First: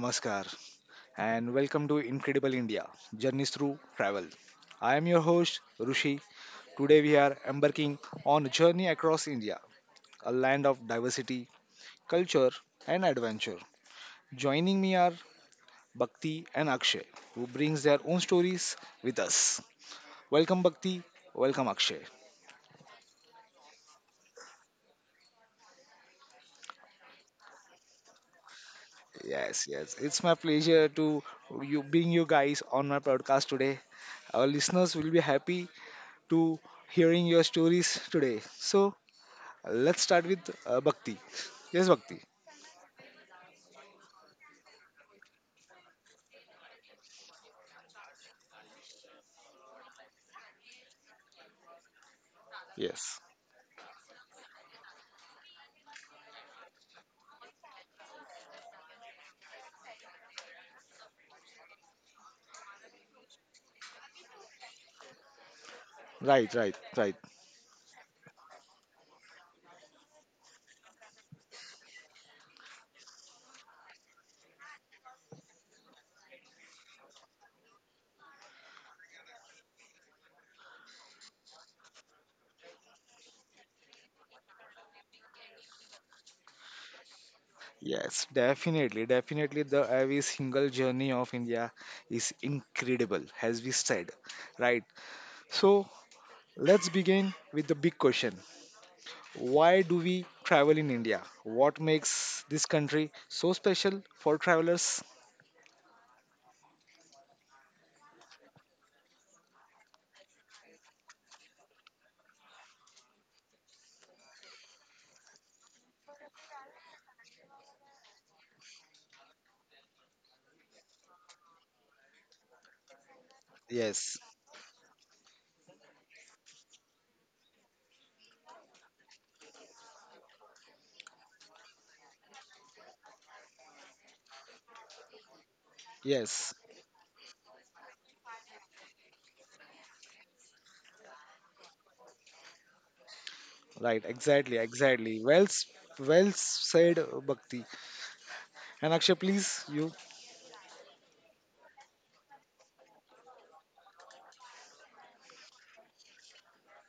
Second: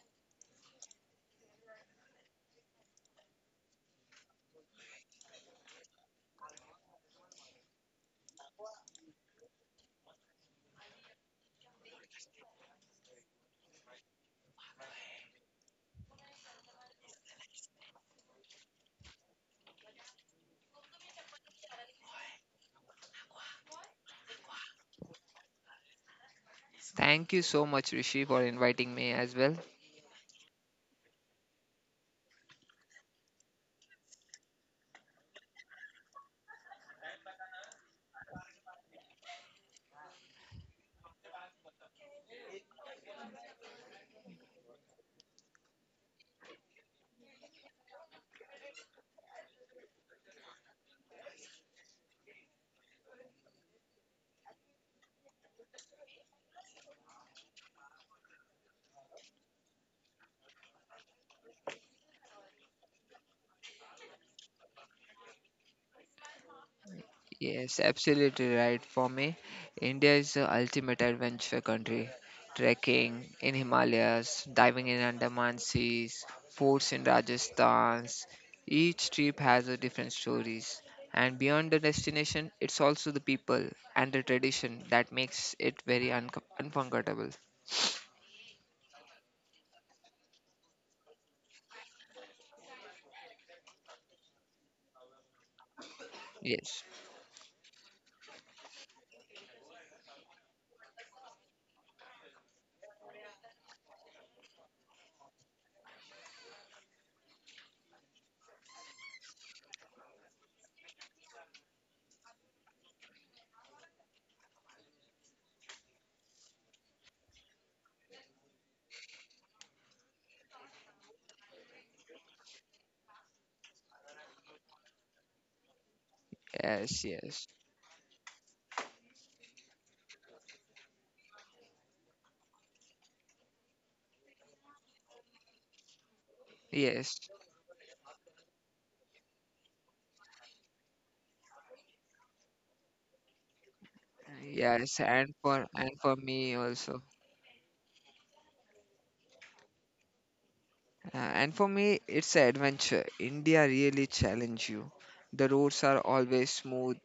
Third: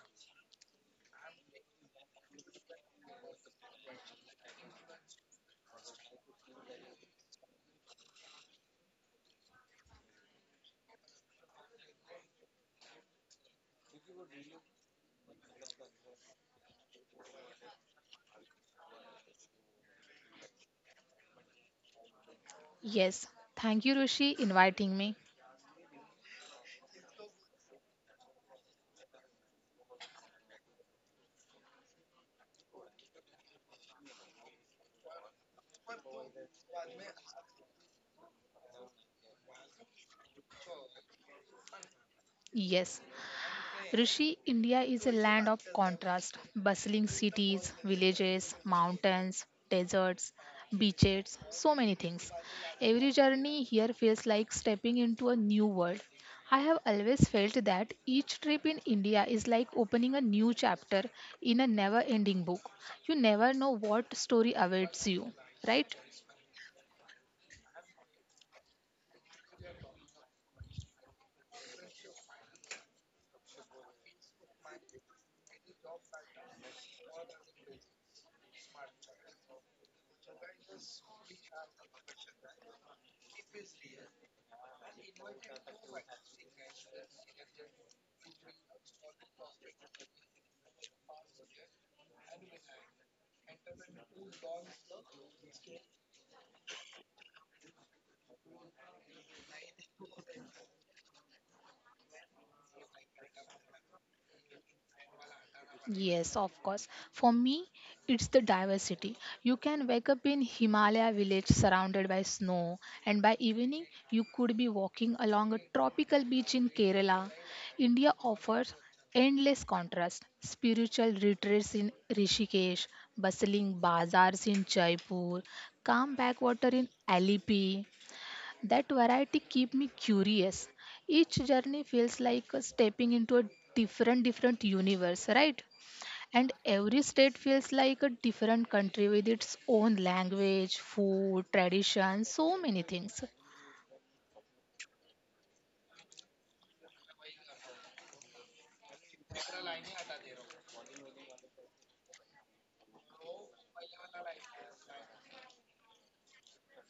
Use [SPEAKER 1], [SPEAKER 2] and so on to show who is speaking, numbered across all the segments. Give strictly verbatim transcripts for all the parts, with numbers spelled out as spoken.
[SPEAKER 1] namaskar, and welcome to Incredible India Journeys Through Travel. I am your host, Rushi. Today we are embarking on a journey across India, a land of diversity, culture, and adventure. Joining me are Bhakti and Akshay, who brings their own stories with us. Welcome, Bhakti. Welcome, Akshay.
[SPEAKER 2] Yes, thank you, Rishi, inviting me.
[SPEAKER 3] Thank you so much, Rishi, for inviting me as well.
[SPEAKER 1] Yes, yes, it's my pleasure to you bring you guys on my podcast today. Our listeners will be happy to hearing your stories today. So let's start with uh, Bhakti. Yes, Bhakti.
[SPEAKER 2] Yes, Rishi, India is a land of contrast bustling cities, villages, mountains, deserts, beaches, so many things. Every
[SPEAKER 1] Yes.
[SPEAKER 2] journey here feels like stepping into a new world. I have always felt that each trip in India is like opening a new chapter in a never ending book. You never know what story awaits you, right?
[SPEAKER 1] Right, right, right.
[SPEAKER 3] Yes, absolutely right. For me, India is the ultimate adventure country. Trekking in Himalayas, diving in Andaman seas, forts in Rajasthan. Each trip has a different stories. And beyond the destination, it's also the people and the tradition that makes it very un- unforgettable.
[SPEAKER 1] Yes. Definitely, definitely, the every single journey of India is incredible, as we said, right? So
[SPEAKER 3] Yes,
[SPEAKER 1] let's begin with the big question: why do we travel in India? What makes this country so special for travelers?
[SPEAKER 2] Yes, of course. For me, it's the diversity. You can wake up in Himalaya village surrounded by snow, and by evening, you could be walking along a tropical beach in Kerala. India offers endless contrast spiritual retreats in Rishikesh, bustling
[SPEAKER 1] Yes.
[SPEAKER 2] bazaars in Jaipur, calm backwater in
[SPEAKER 3] yes, yes,
[SPEAKER 2] Alipi. That variety keep me curious. Each journey feels like stepping into a different different universe, right? And
[SPEAKER 1] Yes.
[SPEAKER 2] every
[SPEAKER 3] yes,
[SPEAKER 2] state feels like a different country with its own language, food, tradition, so many things.
[SPEAKER 1] Right, exactly,
[SPEAKER 3] yes. And
[SPEAKER 1] exactly. Well,
[SPEAKER 3] for
[SPEAKER 1] s-
[SPEAKER 3] and for
[SPEAKER 1] well
[SPEAKER 3] me also.
[SPEAKER 1] said, Bhakti. And Akshay, please, you.
[SPEAKER 3] Uh, and for me, it's an adventure. India really challenge you. The roads are always smooth.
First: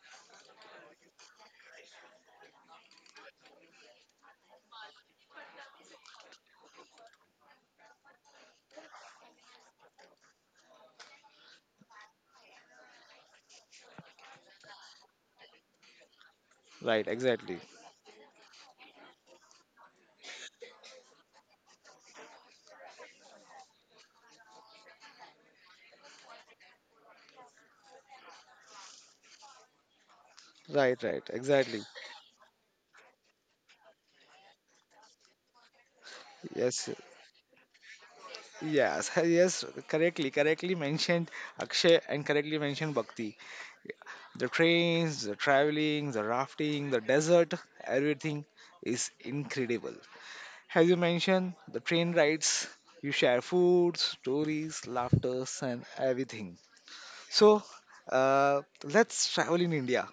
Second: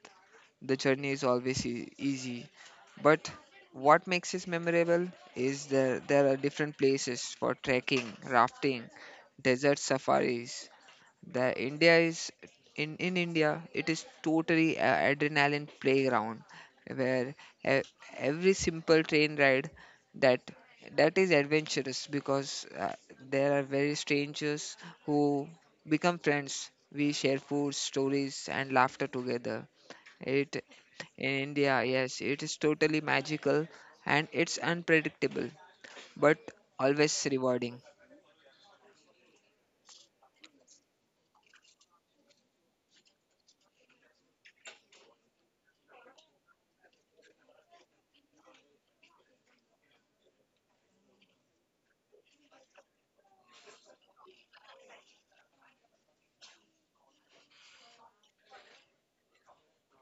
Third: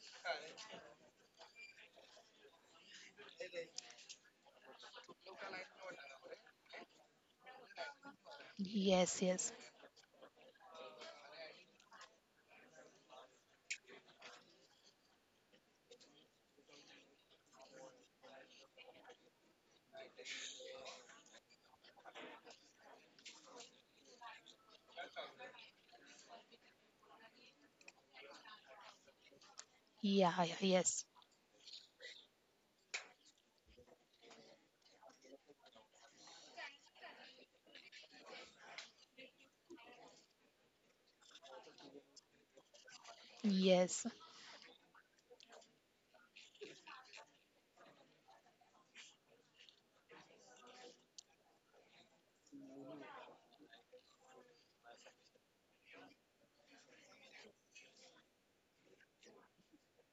[SPEAKER 3] The journey is always e- easy. But what makes it memorable is that there are different places for trekking, rafting,
[SPEAKER 2] Yes, yes.
[SPEAKER 3] desert safaris. The India is in in India, it is totally a adrenaline playground
[SPEAKER 1] Right,
[SPEAKER 3] where
[SPEAKER 1] exactly.
[SPEAKER 3] e- every simple train ride that that is adventurous because uh, there are very strangers who become friends. We share food, stories, and laughter together.
[SPEAKER 2] Yeah, yeah,
[SPEAKER 3] It
[SPEAKER 1] Right,
[SPEAKER 2] yes.
[SPEAKER 1] right,
[SPEAKER 3] in
[SPEAKER 1] exactly.
[SPEAKER 3] India, yes, it is totally magical and it's unpredictable, but
[SPEAKER 1] Yes,
[SPEAKER 3] always rewarding.
[SPEAKER 1] yes, yes, correctly, correctly mentioned Akshay and correctly mentioned Bhakti.
[SPEAKER 2] Yes,
[SPEAKER 1] The trains, the traveling, the rafting, the desert, everything is incredible. As you mentioned, the train rides, you share food, stories, laughters, and everything. So, uh, let's travel in India.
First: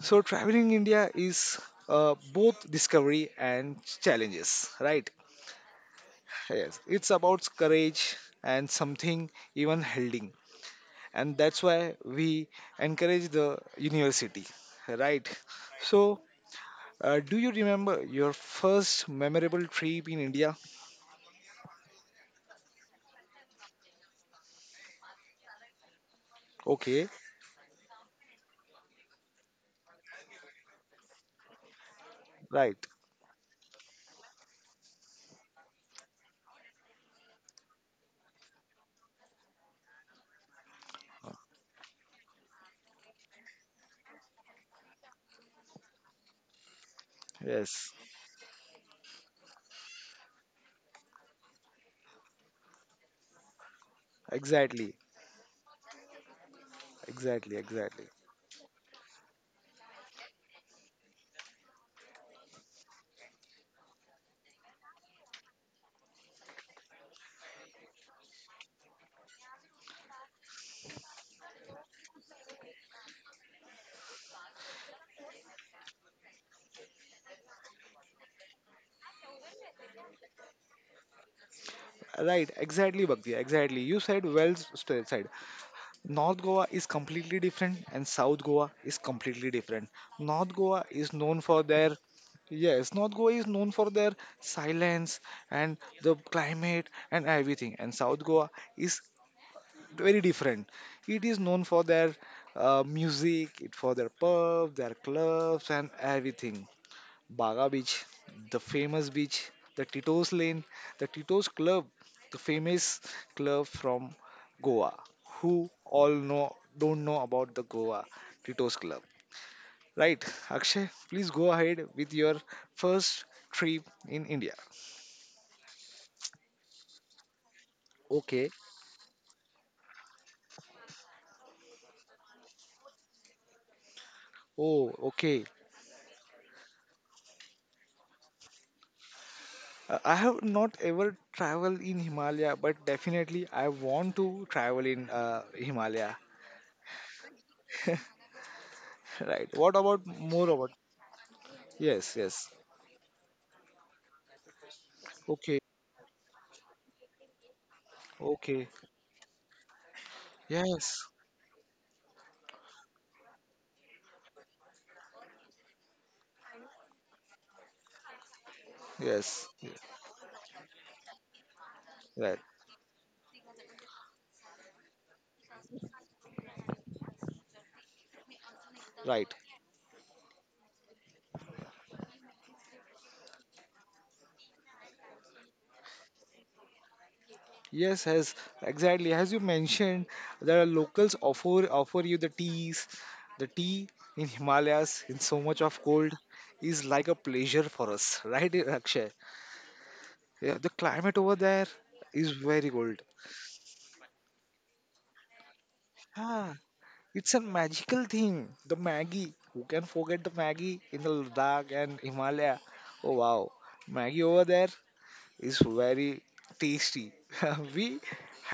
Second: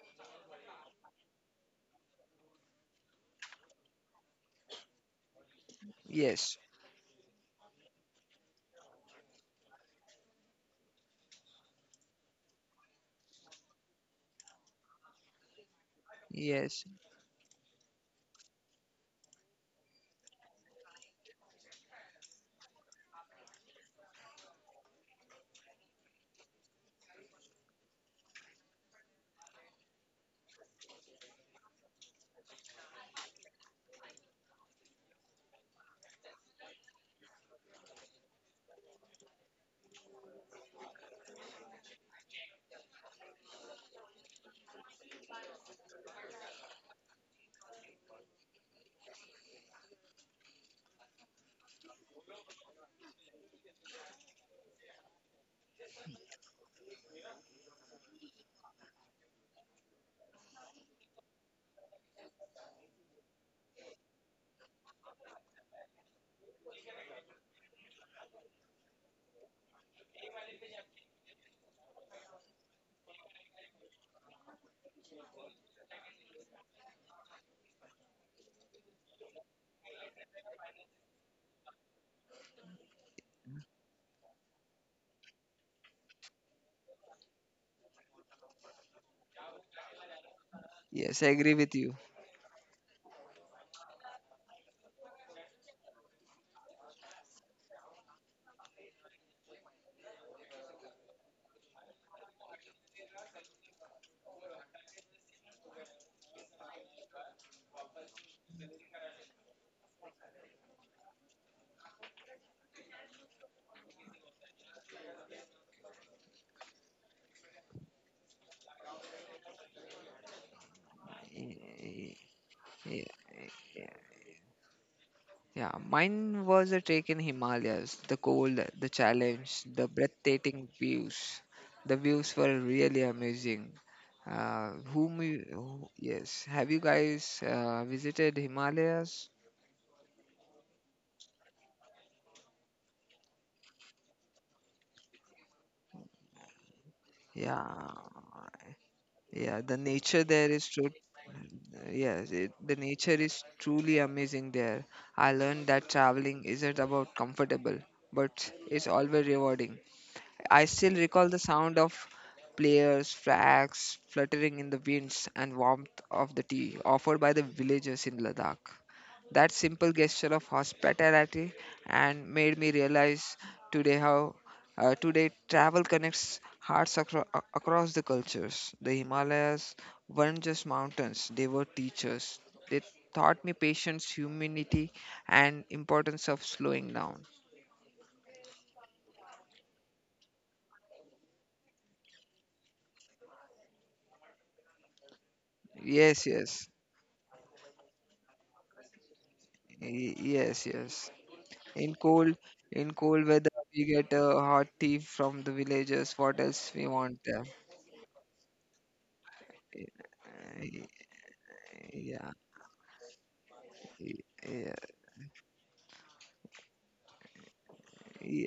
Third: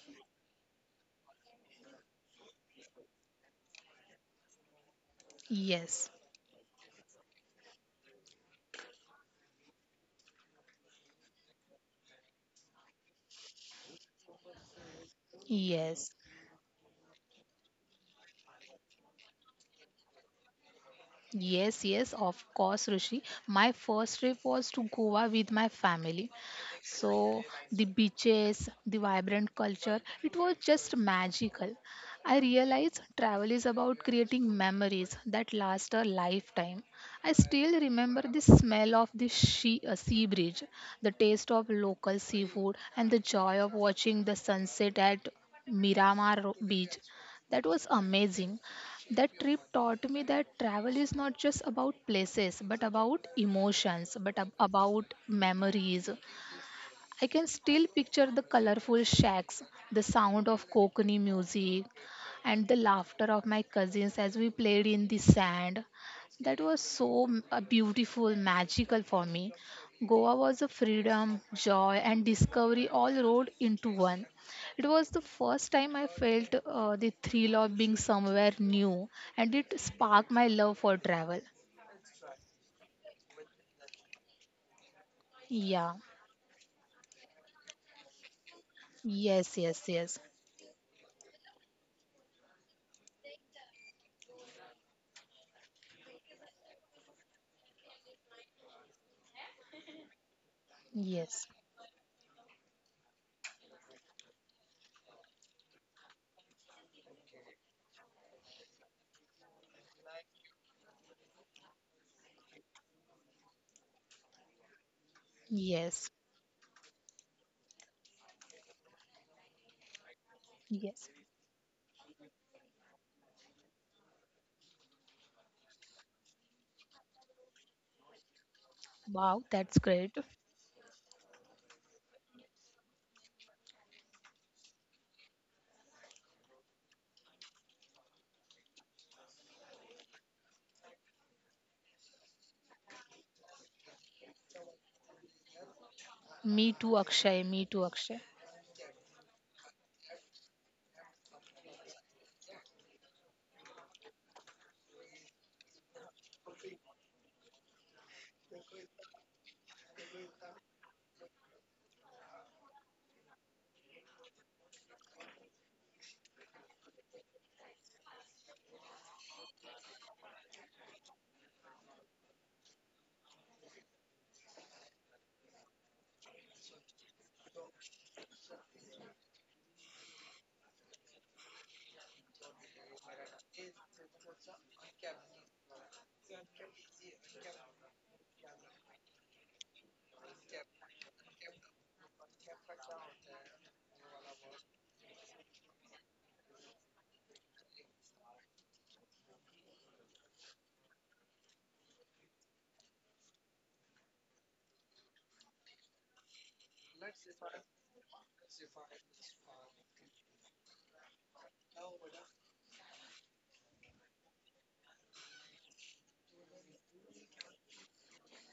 [SPEAKER 1] So, traveling in India is uh, both discovery and challenges, right?
[SPEAKER 2] yes,
[SPEAKER 3] Yes,
[SPEAKER 1] Yes, it's about courage and something even holding. And that's why we encourage the university, right?
[SPEAKER 2] yes.
[SPEAKER 1] So,
[SPEAKER 3] yes,
[SPEAKER 1] uh, do you remember your first memorable trip in India?
[SPEAKER 2] Yes, yes, of course, Rishi. My first trip was to Goa with my family.
[SPEAKER 1] Okay,
[SPEAKER 2] So, the beaches, the vibrant culture, it was just magical. I
[SPEAKER 1] right.
[SPEAKER 2] realized travel is about creating memories that last a lifetime. I still remember the smell of the she, uh, sea bridge, the taste of local seafood, and the joy of watching the sunset at Miramar Ro- Beach. That was
[SPEAKER 1] Yes,
[SPEAKER 2] amazing. That trip taught me that travel is not just about places, but about emotions, but ab-
[SPEAKER 1] exactly.
[SPEAKER 2] about memories. I can
[SPEAKER 1] Exactly,
[SPEAKER 2] still
[SPEAKER 1] exactly.
[SPEAKER 2] picture the colorful shacks, the sound of Kokani music, and the laughter of my cousins as we played in the sand. That was so m- uh, beautiful, magical for me. Goa was a freedom, joy, and discovery all rolled into one. It was the first time I felt uh, the thrill of being somewhere new, and it sparked my love for travel.
[SPEAKER 1] Right, exactly, Bhakti, exactly. You said well s- said.
[SPEAKER 2] Yeah,
[SPEAKER 1] North Goa is completely different and South Goa is completely
[SPEAKER 2] yes, yes,
[SPEAKER 1] different.
[SPEAKER 2] yes,
[SPEAKER 1] North Goa is known
[SPEAKER 3] yes. I
[SPEAKER 1] for
[SPEAKER 3] agree
[SPEAKER 1] their
[SPEAKER 3] with you.
[SPEAKER 1] yes, North Goa is known for their silence and the climate and everything, and South Goa is very different. It is
[SPEAKER 2] yes,
[SPEAKER 1] known for their uh, music, it for their pub, their clubs and everything. Baga Beach, the famous beach, the Tito's Lane, the Tito's Club, the famous club from Goa. Who
[SPEAKER 2] yes,
[SPEAKER 1] all know don't know about the Goa Tito's Club, right? Akshay,
[SPEAKER 2] yes.
[SPEAKER 1] please go ahead with your
[SPEAKER 3] Yes.
[SPEAKER 1] first trip in India.
[SPEAKER 3] Yeah, mine was a trek in Himalayas. The
[SPEAKER 1] Okay.
[SPEAKER 3] cold, the
[SPEAKER 2] Wow,
[SPEAKER 3] challenge, the
[SPEAKER 2] that's great.
[SPEAKER 3] breathtaking views. The views were really amazing. Uh,
[SPEAKER 1] Oh,
[SPEAKER 3] whom you,
[SPEAKER 1] okay.
[SPEAKER 3] who- yes, have you guys uh, visited Himalayas?
[SPEAKER 1] Uh, I have not ever traveled in Himalaya, but definitely I want to travel in uh, Himalaya.
[SPEAKER 2] Me too, Akshay. Me
[SPEAKER 3] Yeah,
[SPEAKER 2] too, Akshay.
[SPEAKER 1] Right.
[SPEAKER 3] yeah. The
[SPEAKER 1] What about
[SPEAKER 3] nature there
[SPEAKER 1] more
[SPEAKER 3] is
[SPEAKER 1] about?
[SPEAKER 3] true.
[SPEAKER 1] Yes,
[SPEAKER 3] Yes, it,
[SPEAKER 1] yes.
[SPEAKER 3] the nature is truly amazing there. I learned
[SPEAKER 1] Okay,
[SPEAKER 3] that traveling isn't about comfortable, but
[SPEAKER 1] okay.
[SPEAKER 3] it's always rewarding. I still
[SPEAKER 1] Yes,
[SPEAKER 3] recall the sound of players' flags fluttering in the winds and warmth of the tea offered by the villagers in Ladakh. That
[SPEAKER 1] yes, yes,
[SPEAKER 3] simple gesture of hospitality and
[SPEAKER 1] right,
[SPEAKER 3] made me realize today how uh, today travel connects hearts acro- a- across the cultures. The
[SPEAKER 1] right.
[SPEAKER 3] Himalayas weren't just mountains; they were teachers. They taught me patience, humility, and importance of slowing down.
[SPEAKER 1] Yes, as exactly as you mentioned, there are locals offer offer you the teas. The tea in Himalayas in so much of cold
[SPEAKER 3] Yes, yes,
[SPEAKER 1] is like a pleasure for us, right, Akshay?
[SPEAKER 3] Y-
[SPEAKER 1] Yeah, the
[SPEAKER 3] yes, yes.
[SPEAKER 1] climate over there
[SPEAKER 3] In
[SPEAKER 1] is
[SPEAKER 3] cold,
[SPEAKER 1] very cold.
[SPEAKER 3] in cold weather, we get a hot tea from the villagers. What
[SPEAKER 1] Ah,
[SPEAKER 3] else we want?
[SPEAKER 1] it's a
[SPEAKER 3] Uh,
[SPEAKER 1] magical thing. The Maggie. Who can forget the Maggie
[SPEAKER 3] y-
[SPEAKER 1] in the Ladakh and
[SPEAKER 3] yeah,
[SPEAKER 1] Himalaya? Oh wow, Maggie
[SPEAKER 3] y-
[SPEAKER 1] over there
[SPEAKER 3] yeah,
[SPEAKER 1] is very tasty. we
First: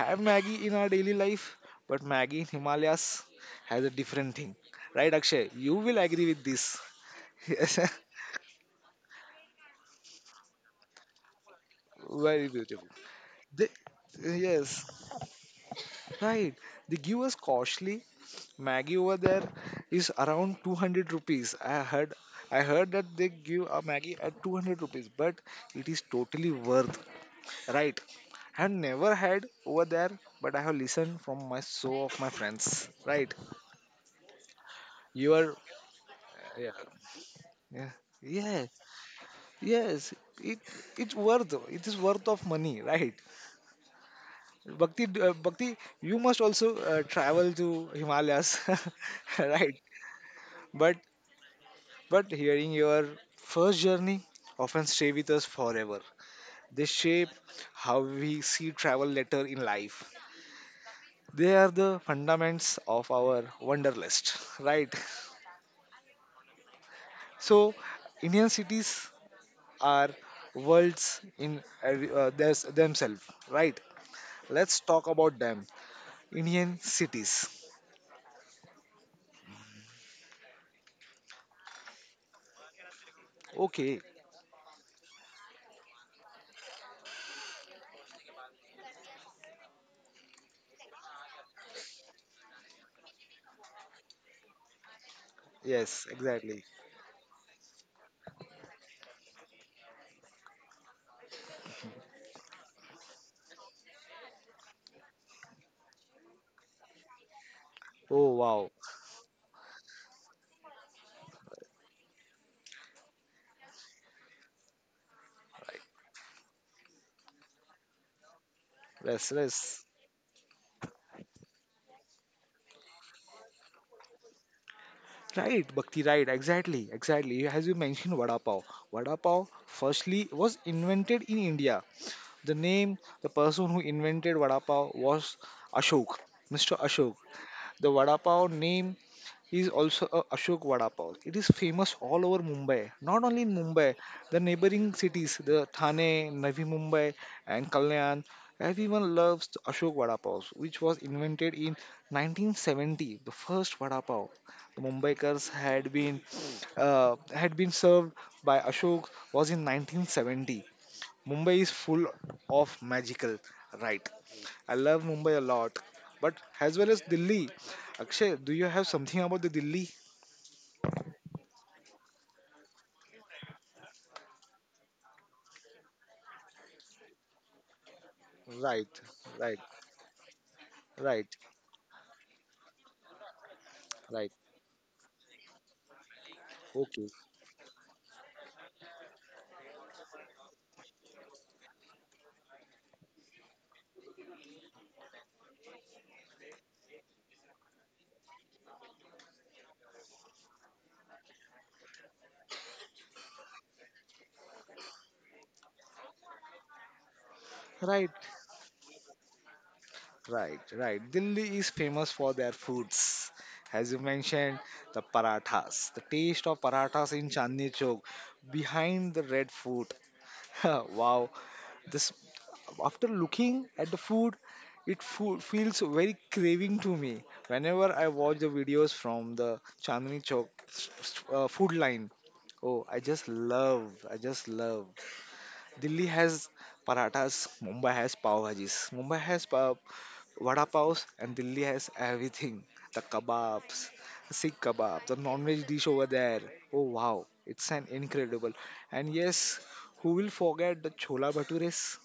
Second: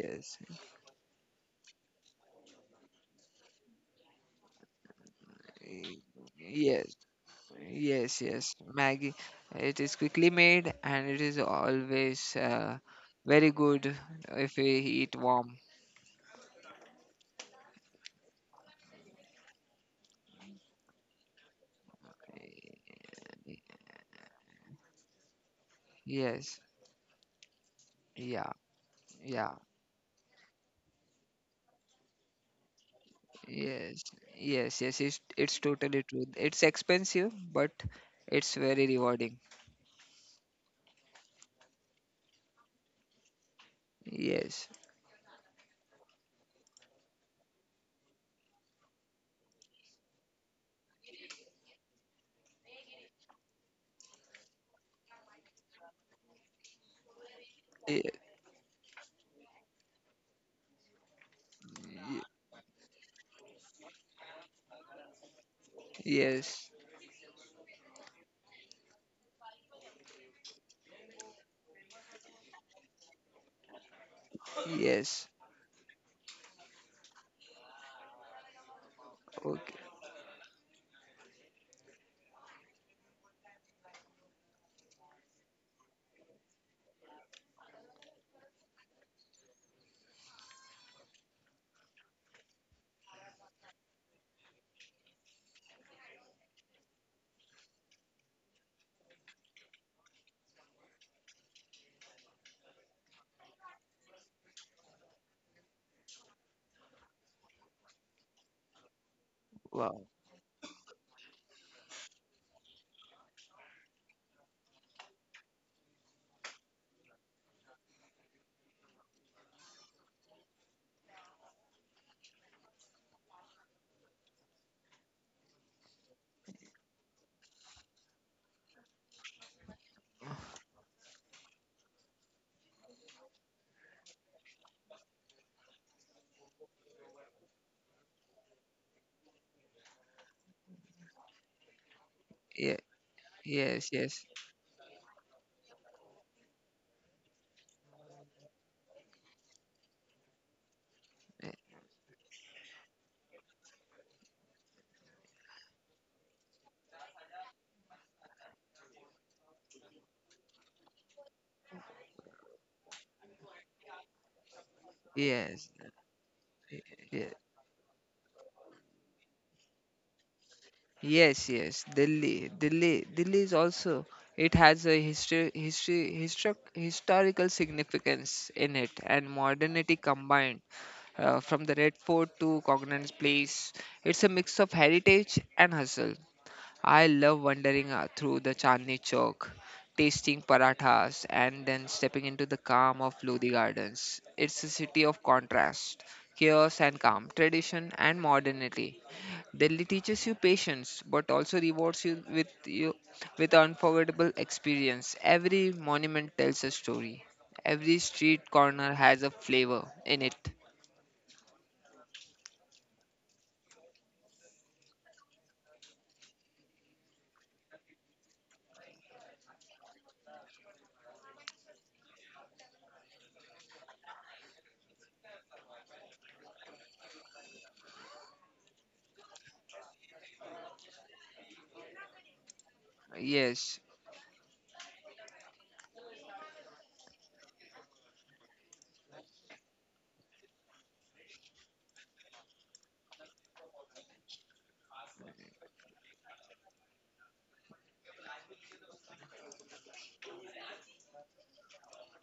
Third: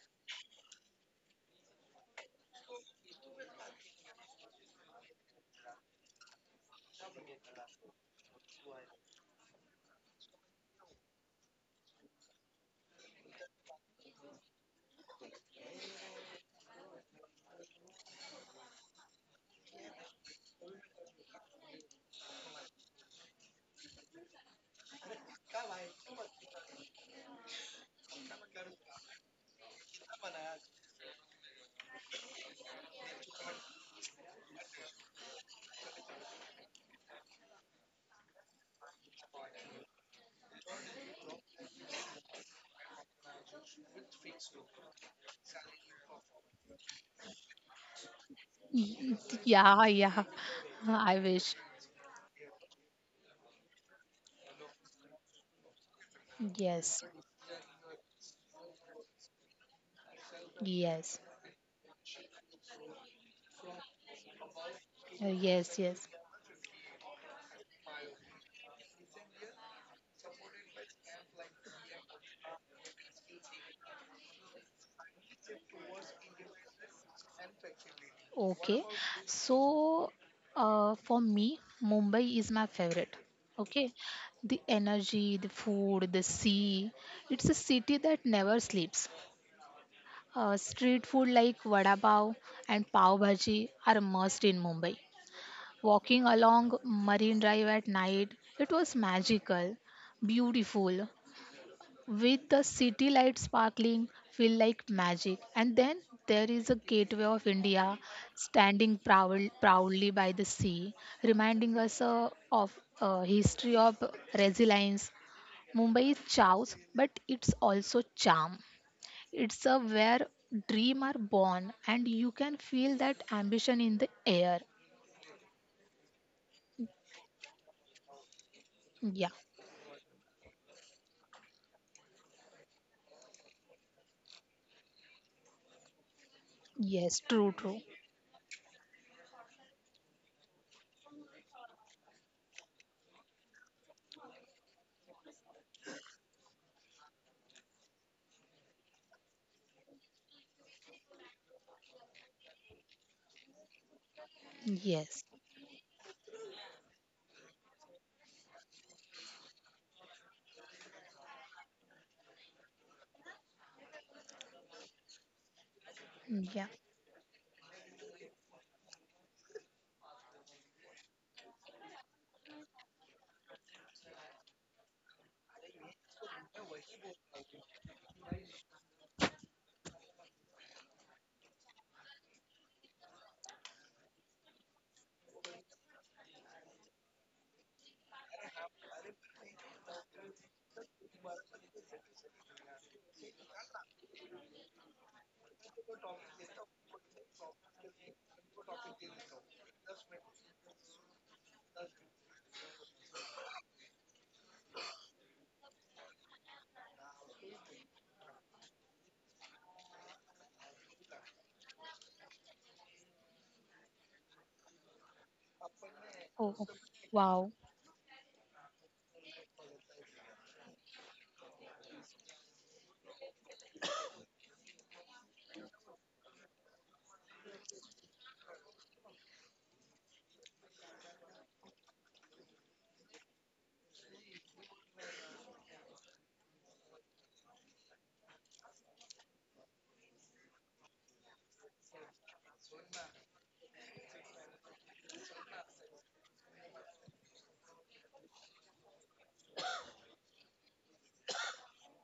[SPEAKER 1] have Maggie in our daily life, but Maggie in Himalayas has a different thing. Right, Akshay? You
[SPEAKER 3] y-
[SPEAKER 1] will agree with this.
[SPEAKER 3] yes,
[SPEAKER 1] Yes,
[SPEAKER 3] yes, yes. Maggie, it is quickly made and it is always
[SPEAKER 1] very
[SPEAKER 3] uh,
[SPEAKER 1] beautiful.
[SPEAKER 3] very
[SPEAKER 1] They,
[SPEAKER 3] good if we
[SPEAKER 1] yes,
[SPEAKER 3] eat warm.
[SPEAKER 1] right. They give us costly. Maggie over there is around two hundred rupees. I heard I heard that they give a Maggie at two hundred rupees, but it is
[SPEAKER 3] Yes,
[SPEAKER 1] totally worth. Right.
[SPEAKER 3] yeah,
[SPEAKER 1] I have never
[SPEAKER 3] yeah,
[SPEAKER 1] had over there, but I have listened from my so of my friends. Right.
[SPEAKER 3] yes, yes, yes. It's
[SPEAKER 1] You
[SPEAKER 3] it's
[SPEAKER 1] are
[SPEAKER 3] totally true. It's
[SPEAKER 1] yeah.
[SPEAKER 3] expensive, but
[SPEAKER 1] Yeah,
[SPEAKER 3] it's
[SPEAKER 1] yeah,
[SPEAKER 3] very rewarding.
[SPEAKER 1] yes. It it's worth. It is worth of money. Right.
[SPEAKER 3] Yes.
[SPEAKER 1] Bhakti, uh, Bhakti, you must also uh, travel to Himalayas.
[SPEAKER 2] Y-
[SPEAKER 1] right.
[SPEAKER 2] Yeah, yeah.
[SPEAKER 1] But
[SPEAKER 2] I wish.
[SPEAKER 1] but hearing your first journey often stay with us forever. They
[SPEAKER 2] Yes,
[SPEAKER 1] shape how we see travel later in life.
[SPEAKER 2] yes.
[SPEAKER 1] They are the
[SPEAKER 3] Yes.
[SPEAKER 1] fundaments of our wanderlust, right?
[SPEAKER 2] Uh, yes, yes.
[SPEAKER 3] Yes.
[SPEAKER 1] So, Indian cities are worlds in every- uh, theirs- themselves, right? Let's talk
[SPEAKER 3] Yes.
[SPEAKER 1] about them. Indian cities.
[SPEAKER 2] Okay.
[SPEAKER 3] Okay.
[SPEAKER 2] So, uh, for me, Mumbai is my favorite. Okay.
[SPEAKER 1] Okay,
[SPEAKER 2] The energy, the food, the sea. It's a city that never sleeps. Uh, street food like vada pav and pav bhaji are a must in Mumbai.
[SPEAKER 1] yes,
[SPEAKER 2] Walking
[SPEAKER 1] exactly.
[SPEAKER 2] along Marine Drive at night, it was magical, beautiful, with the city lights sparkling, feel like magic. And then there is a gateway of India
[SPEAKER 1] Oh wow,
[SPEAKER 2] standing proud,
[SPEAKER 3] Wow.
[SPEAKER 2] proudly by the sea, reminding us uh, of a history of resilience. Mumbai is chaos, but it's also charm.
[SPEAKER 1] yes,
[SPEAKER 2] It's a
[SPEAKER 1] yes.
[SPEAKER 2] where dream are born, and you can feel that ambition in the air.
[SPEAKER 1] Right, Bhakti, right, exactly, exactly. You- As you mentioned, Vada Pav. Vada
[SPEAKER 2] Yeah,
[SPEAKER 1] Pav firstly was invented in India. The name, the person who invented Vada Pav was Ashok, mister Ashok.
[SPEAKER 2] yes, true, true.
[SPEAKER 1] The vada pav name is also a Ashok vada pav. It is famous all over
[SPEAKER 3] Yeah.
[SPEAKER 1] Mumbai. Not only in
[SPEAKER 3] Yes.
[SPEAKER 1] Mumbai,
[SPEAKER 3] Yes.
[SPEAKER 1] the neighboring cities, the Thane, Navi Mumbai, and Kalyan. Everyone loves the Ashok vada pav, which was
[SPEAKER 3] eh,
[SPEAKER 1] invented in nineteen seventy. The first vada pav the
[SPEAKER 2] Yes.
[SPEAKER 1] Mumbaikars had been uh, had been served by Ashok was in nineteen seventy. Mumbai is full of magical, right? I love Mumbai a
[SPEAKER 3] Yes.
[SPEAKER 1] lot, but
[SPEAKER 2] Yeah.
[SPEAKER 1] as well as
[SPEAKER 3] Yeah.
[SPEAKER 1] Delhi. Akshay, do you have something about the Delhi?
[SPEAKER 3] Yes. Yes. Delhi. Delhi. Delhi is also. It has a history, history, history, historical significance in it,
[SPEAKER 1] Right,
[SPEAKER 3] and
[SPEAKER 1] right,
[SPEAKER 3] modernity combined. Uh,
[SPEAKER 1] right,
[SPEAKER 3] from the Red Fort to Cognan's Place, it's a
[SPEAKER 1] right.
[SPEAKER 3] mix of heritage and hustle. I
[SPEAKER 1] Okay,
[SPEAKER 3] love wandering uh, through the Chandni Chowk, tasting parathas, and then stepping into the calm of Lodi Gardens. It's a city of contrast, chaos and calm, tradition and modernity. Delhi teaches you patience, but also rewards you with you with unforgettable experience. Every monument tells a story. Every
[SPEAKER 1] right,
[SPEAKER 3] street corner has a flavor in it.
[SPEAKER 1] right, right. Delhi is famous for their foods. As you mentioned, the parathas. The taste
[SPEAKER 2] Oh,
[SPEAKER 1] of parathas in
[SPEAKER 2] wow.
[SPEAKER 1] Chandni Chowk, behind the Red Fort, wow. This after looking at the food, it fo- feels very craving to me. Whenever I watch the videos from the Chandni Chowk s- s- uh, food line, oh, I just
[SPEAKER 3] Yes,
[SPEAKER 1] love, I just love. Delhi has parathas, Mumbai has pav bhajis, Mumbai has pav, vada pavs, and Delhi has everything. The kebabs, Sikh kebab, the non-veg dish over there. Oh wow, it's an incredible. And yes, who will forget the chola bhatures?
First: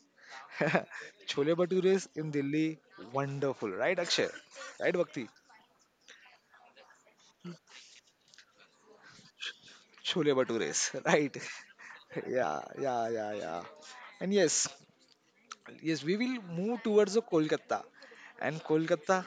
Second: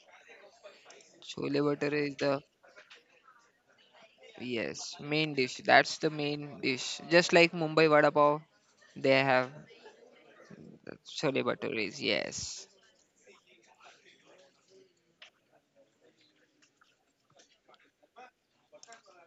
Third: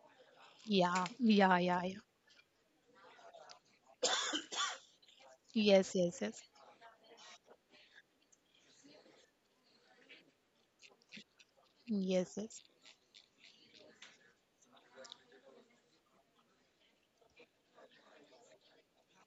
[SPEAKER 2] Yeah.
[SPEAKER 1] Chole
[SPEAKER 2] Yeah.
[SPEAKER 3] chole
[SPEAKER 2] Yeah.
[SPEAKER 3] bhature
[SPEAKER 2] Yeah.
[SPEAKER 1] bhatures
[SPEAKER 3] is
[SPEAKER 1] in
[SPEAKER 3] the,
[SPEAKER 1] Delhi, wonderful, right, Akshay? Right,
[SPEAKER 3] yes,
[SPEAKER 1] Bhakti?
[SPEAKER 3] main dish.
[SPEAKER 2] Yes.
[SPEAKER 3] That's the
[SPEAKER 2] Yes. Yes.
[SPEAKER 3] main dish. Just like Mumbai vada pav, they have
[SPEAKER 1] Chole bhatures,
[SPEAKER 3] the
[SPEAKER 1] right?
[SPEAKER 3] chole bhatures.
[SPEAKER 2] Yes.
[SPEAKER 1] Yeah,
[SPEAKER 2] Yes.
[SPEAKER 3] Yes,
[SPEAKER 1] yeah, yeah, yeah. And yes, yes, we will move towards the Kolkata. And Kolkata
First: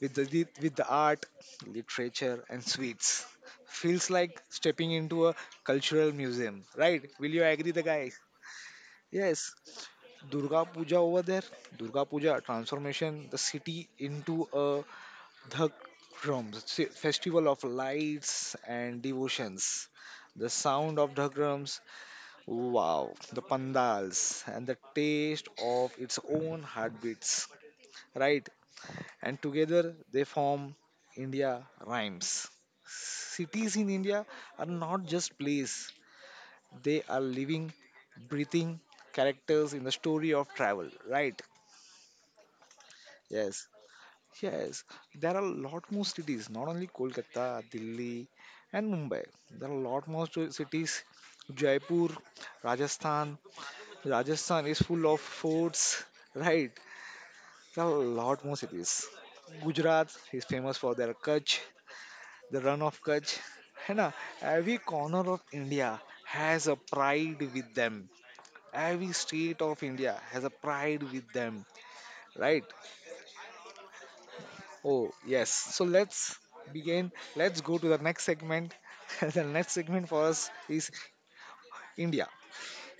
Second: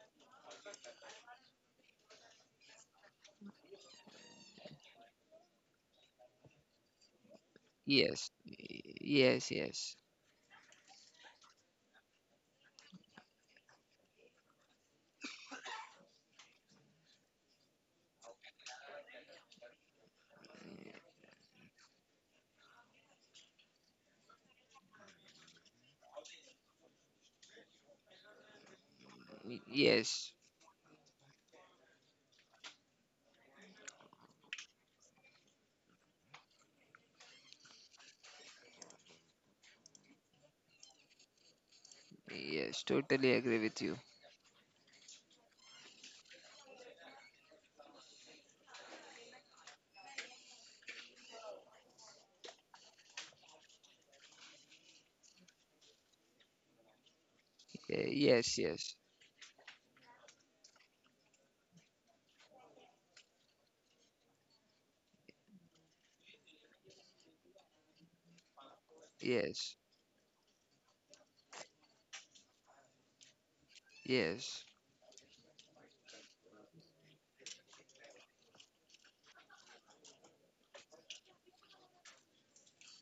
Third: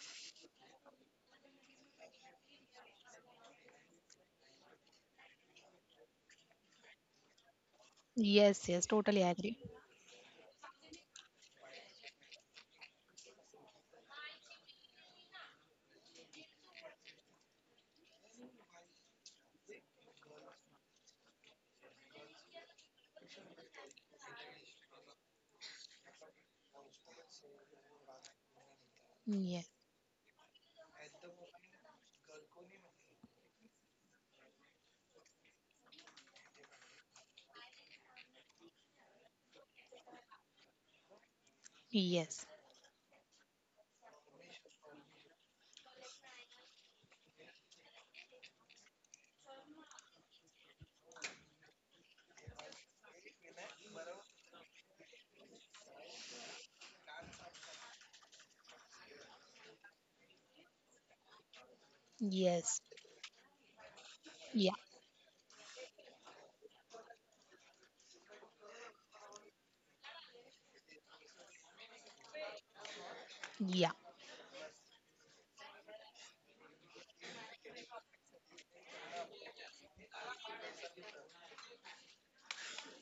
[SPEAKER 1] with the lit- with the art, literature, and sweets. Feels like stepping into a cultural museum, right? Will you agree, the guys?
[SPEAKER 3] yes,
[SPEAKER 2] Yes. Yes. Totally
[SPEAKER 3] yes,
[SPEAKER 1] Yes,
[SPEAKER 2] agree.
[SPEAKER 3] yes,
[SPEAKER 1] Durga Puja over there. Durga Puja transformation the city into a dhak drums se- festival of lights and devotions. The sound of dhak drums, wow, the pandals and the taste of its own heartbeats, right? And
[SPEAKER 2] Yes.
[SPEAKER 1] together they
[SPEAKER 3] yes,
[SPEAKER 1] form India Rhymes. Cities in India are not just place, they are living, breathing characters in the story of travel, right?
[SPEAKER 2] Yes.
[SPEAKER 3] yes. Totally agree
[SPEAKER 1] Yes,
[SPEAKER 3] with you.
[SPEAKER 1] yes. There are a lot more cities, not only Kolkata, Delhi, and Mumbai. There are a lot more sto- cities. Jaipur, Rajasthan. Rajasthan is full of forts, right? There are a
[SPEAKER 3] Ye-
[SPEAKER 1] lot more
[SPEAKER 3] Yes, yes,
[SPEAKER 1] cities. Gujarat is famous for their Kutch, the
[SPEAKER 2] Yes.
[SPEAKER 1] run of Kutch. है ना?
[SPEAKER 2] Yeah.
[SPEAKER 1] Every corner of India has a pride with them. Every state
[SPEAKER 3] yes,
[SPEAKER 1] of India has a pride with them, right?
[SPEAKER 2] Yeah.
[SPEAKER 3] yes,
[SPEAKER 1] Oh, yes. So let's begin. Let's go to the next segment. the next segment for us is India.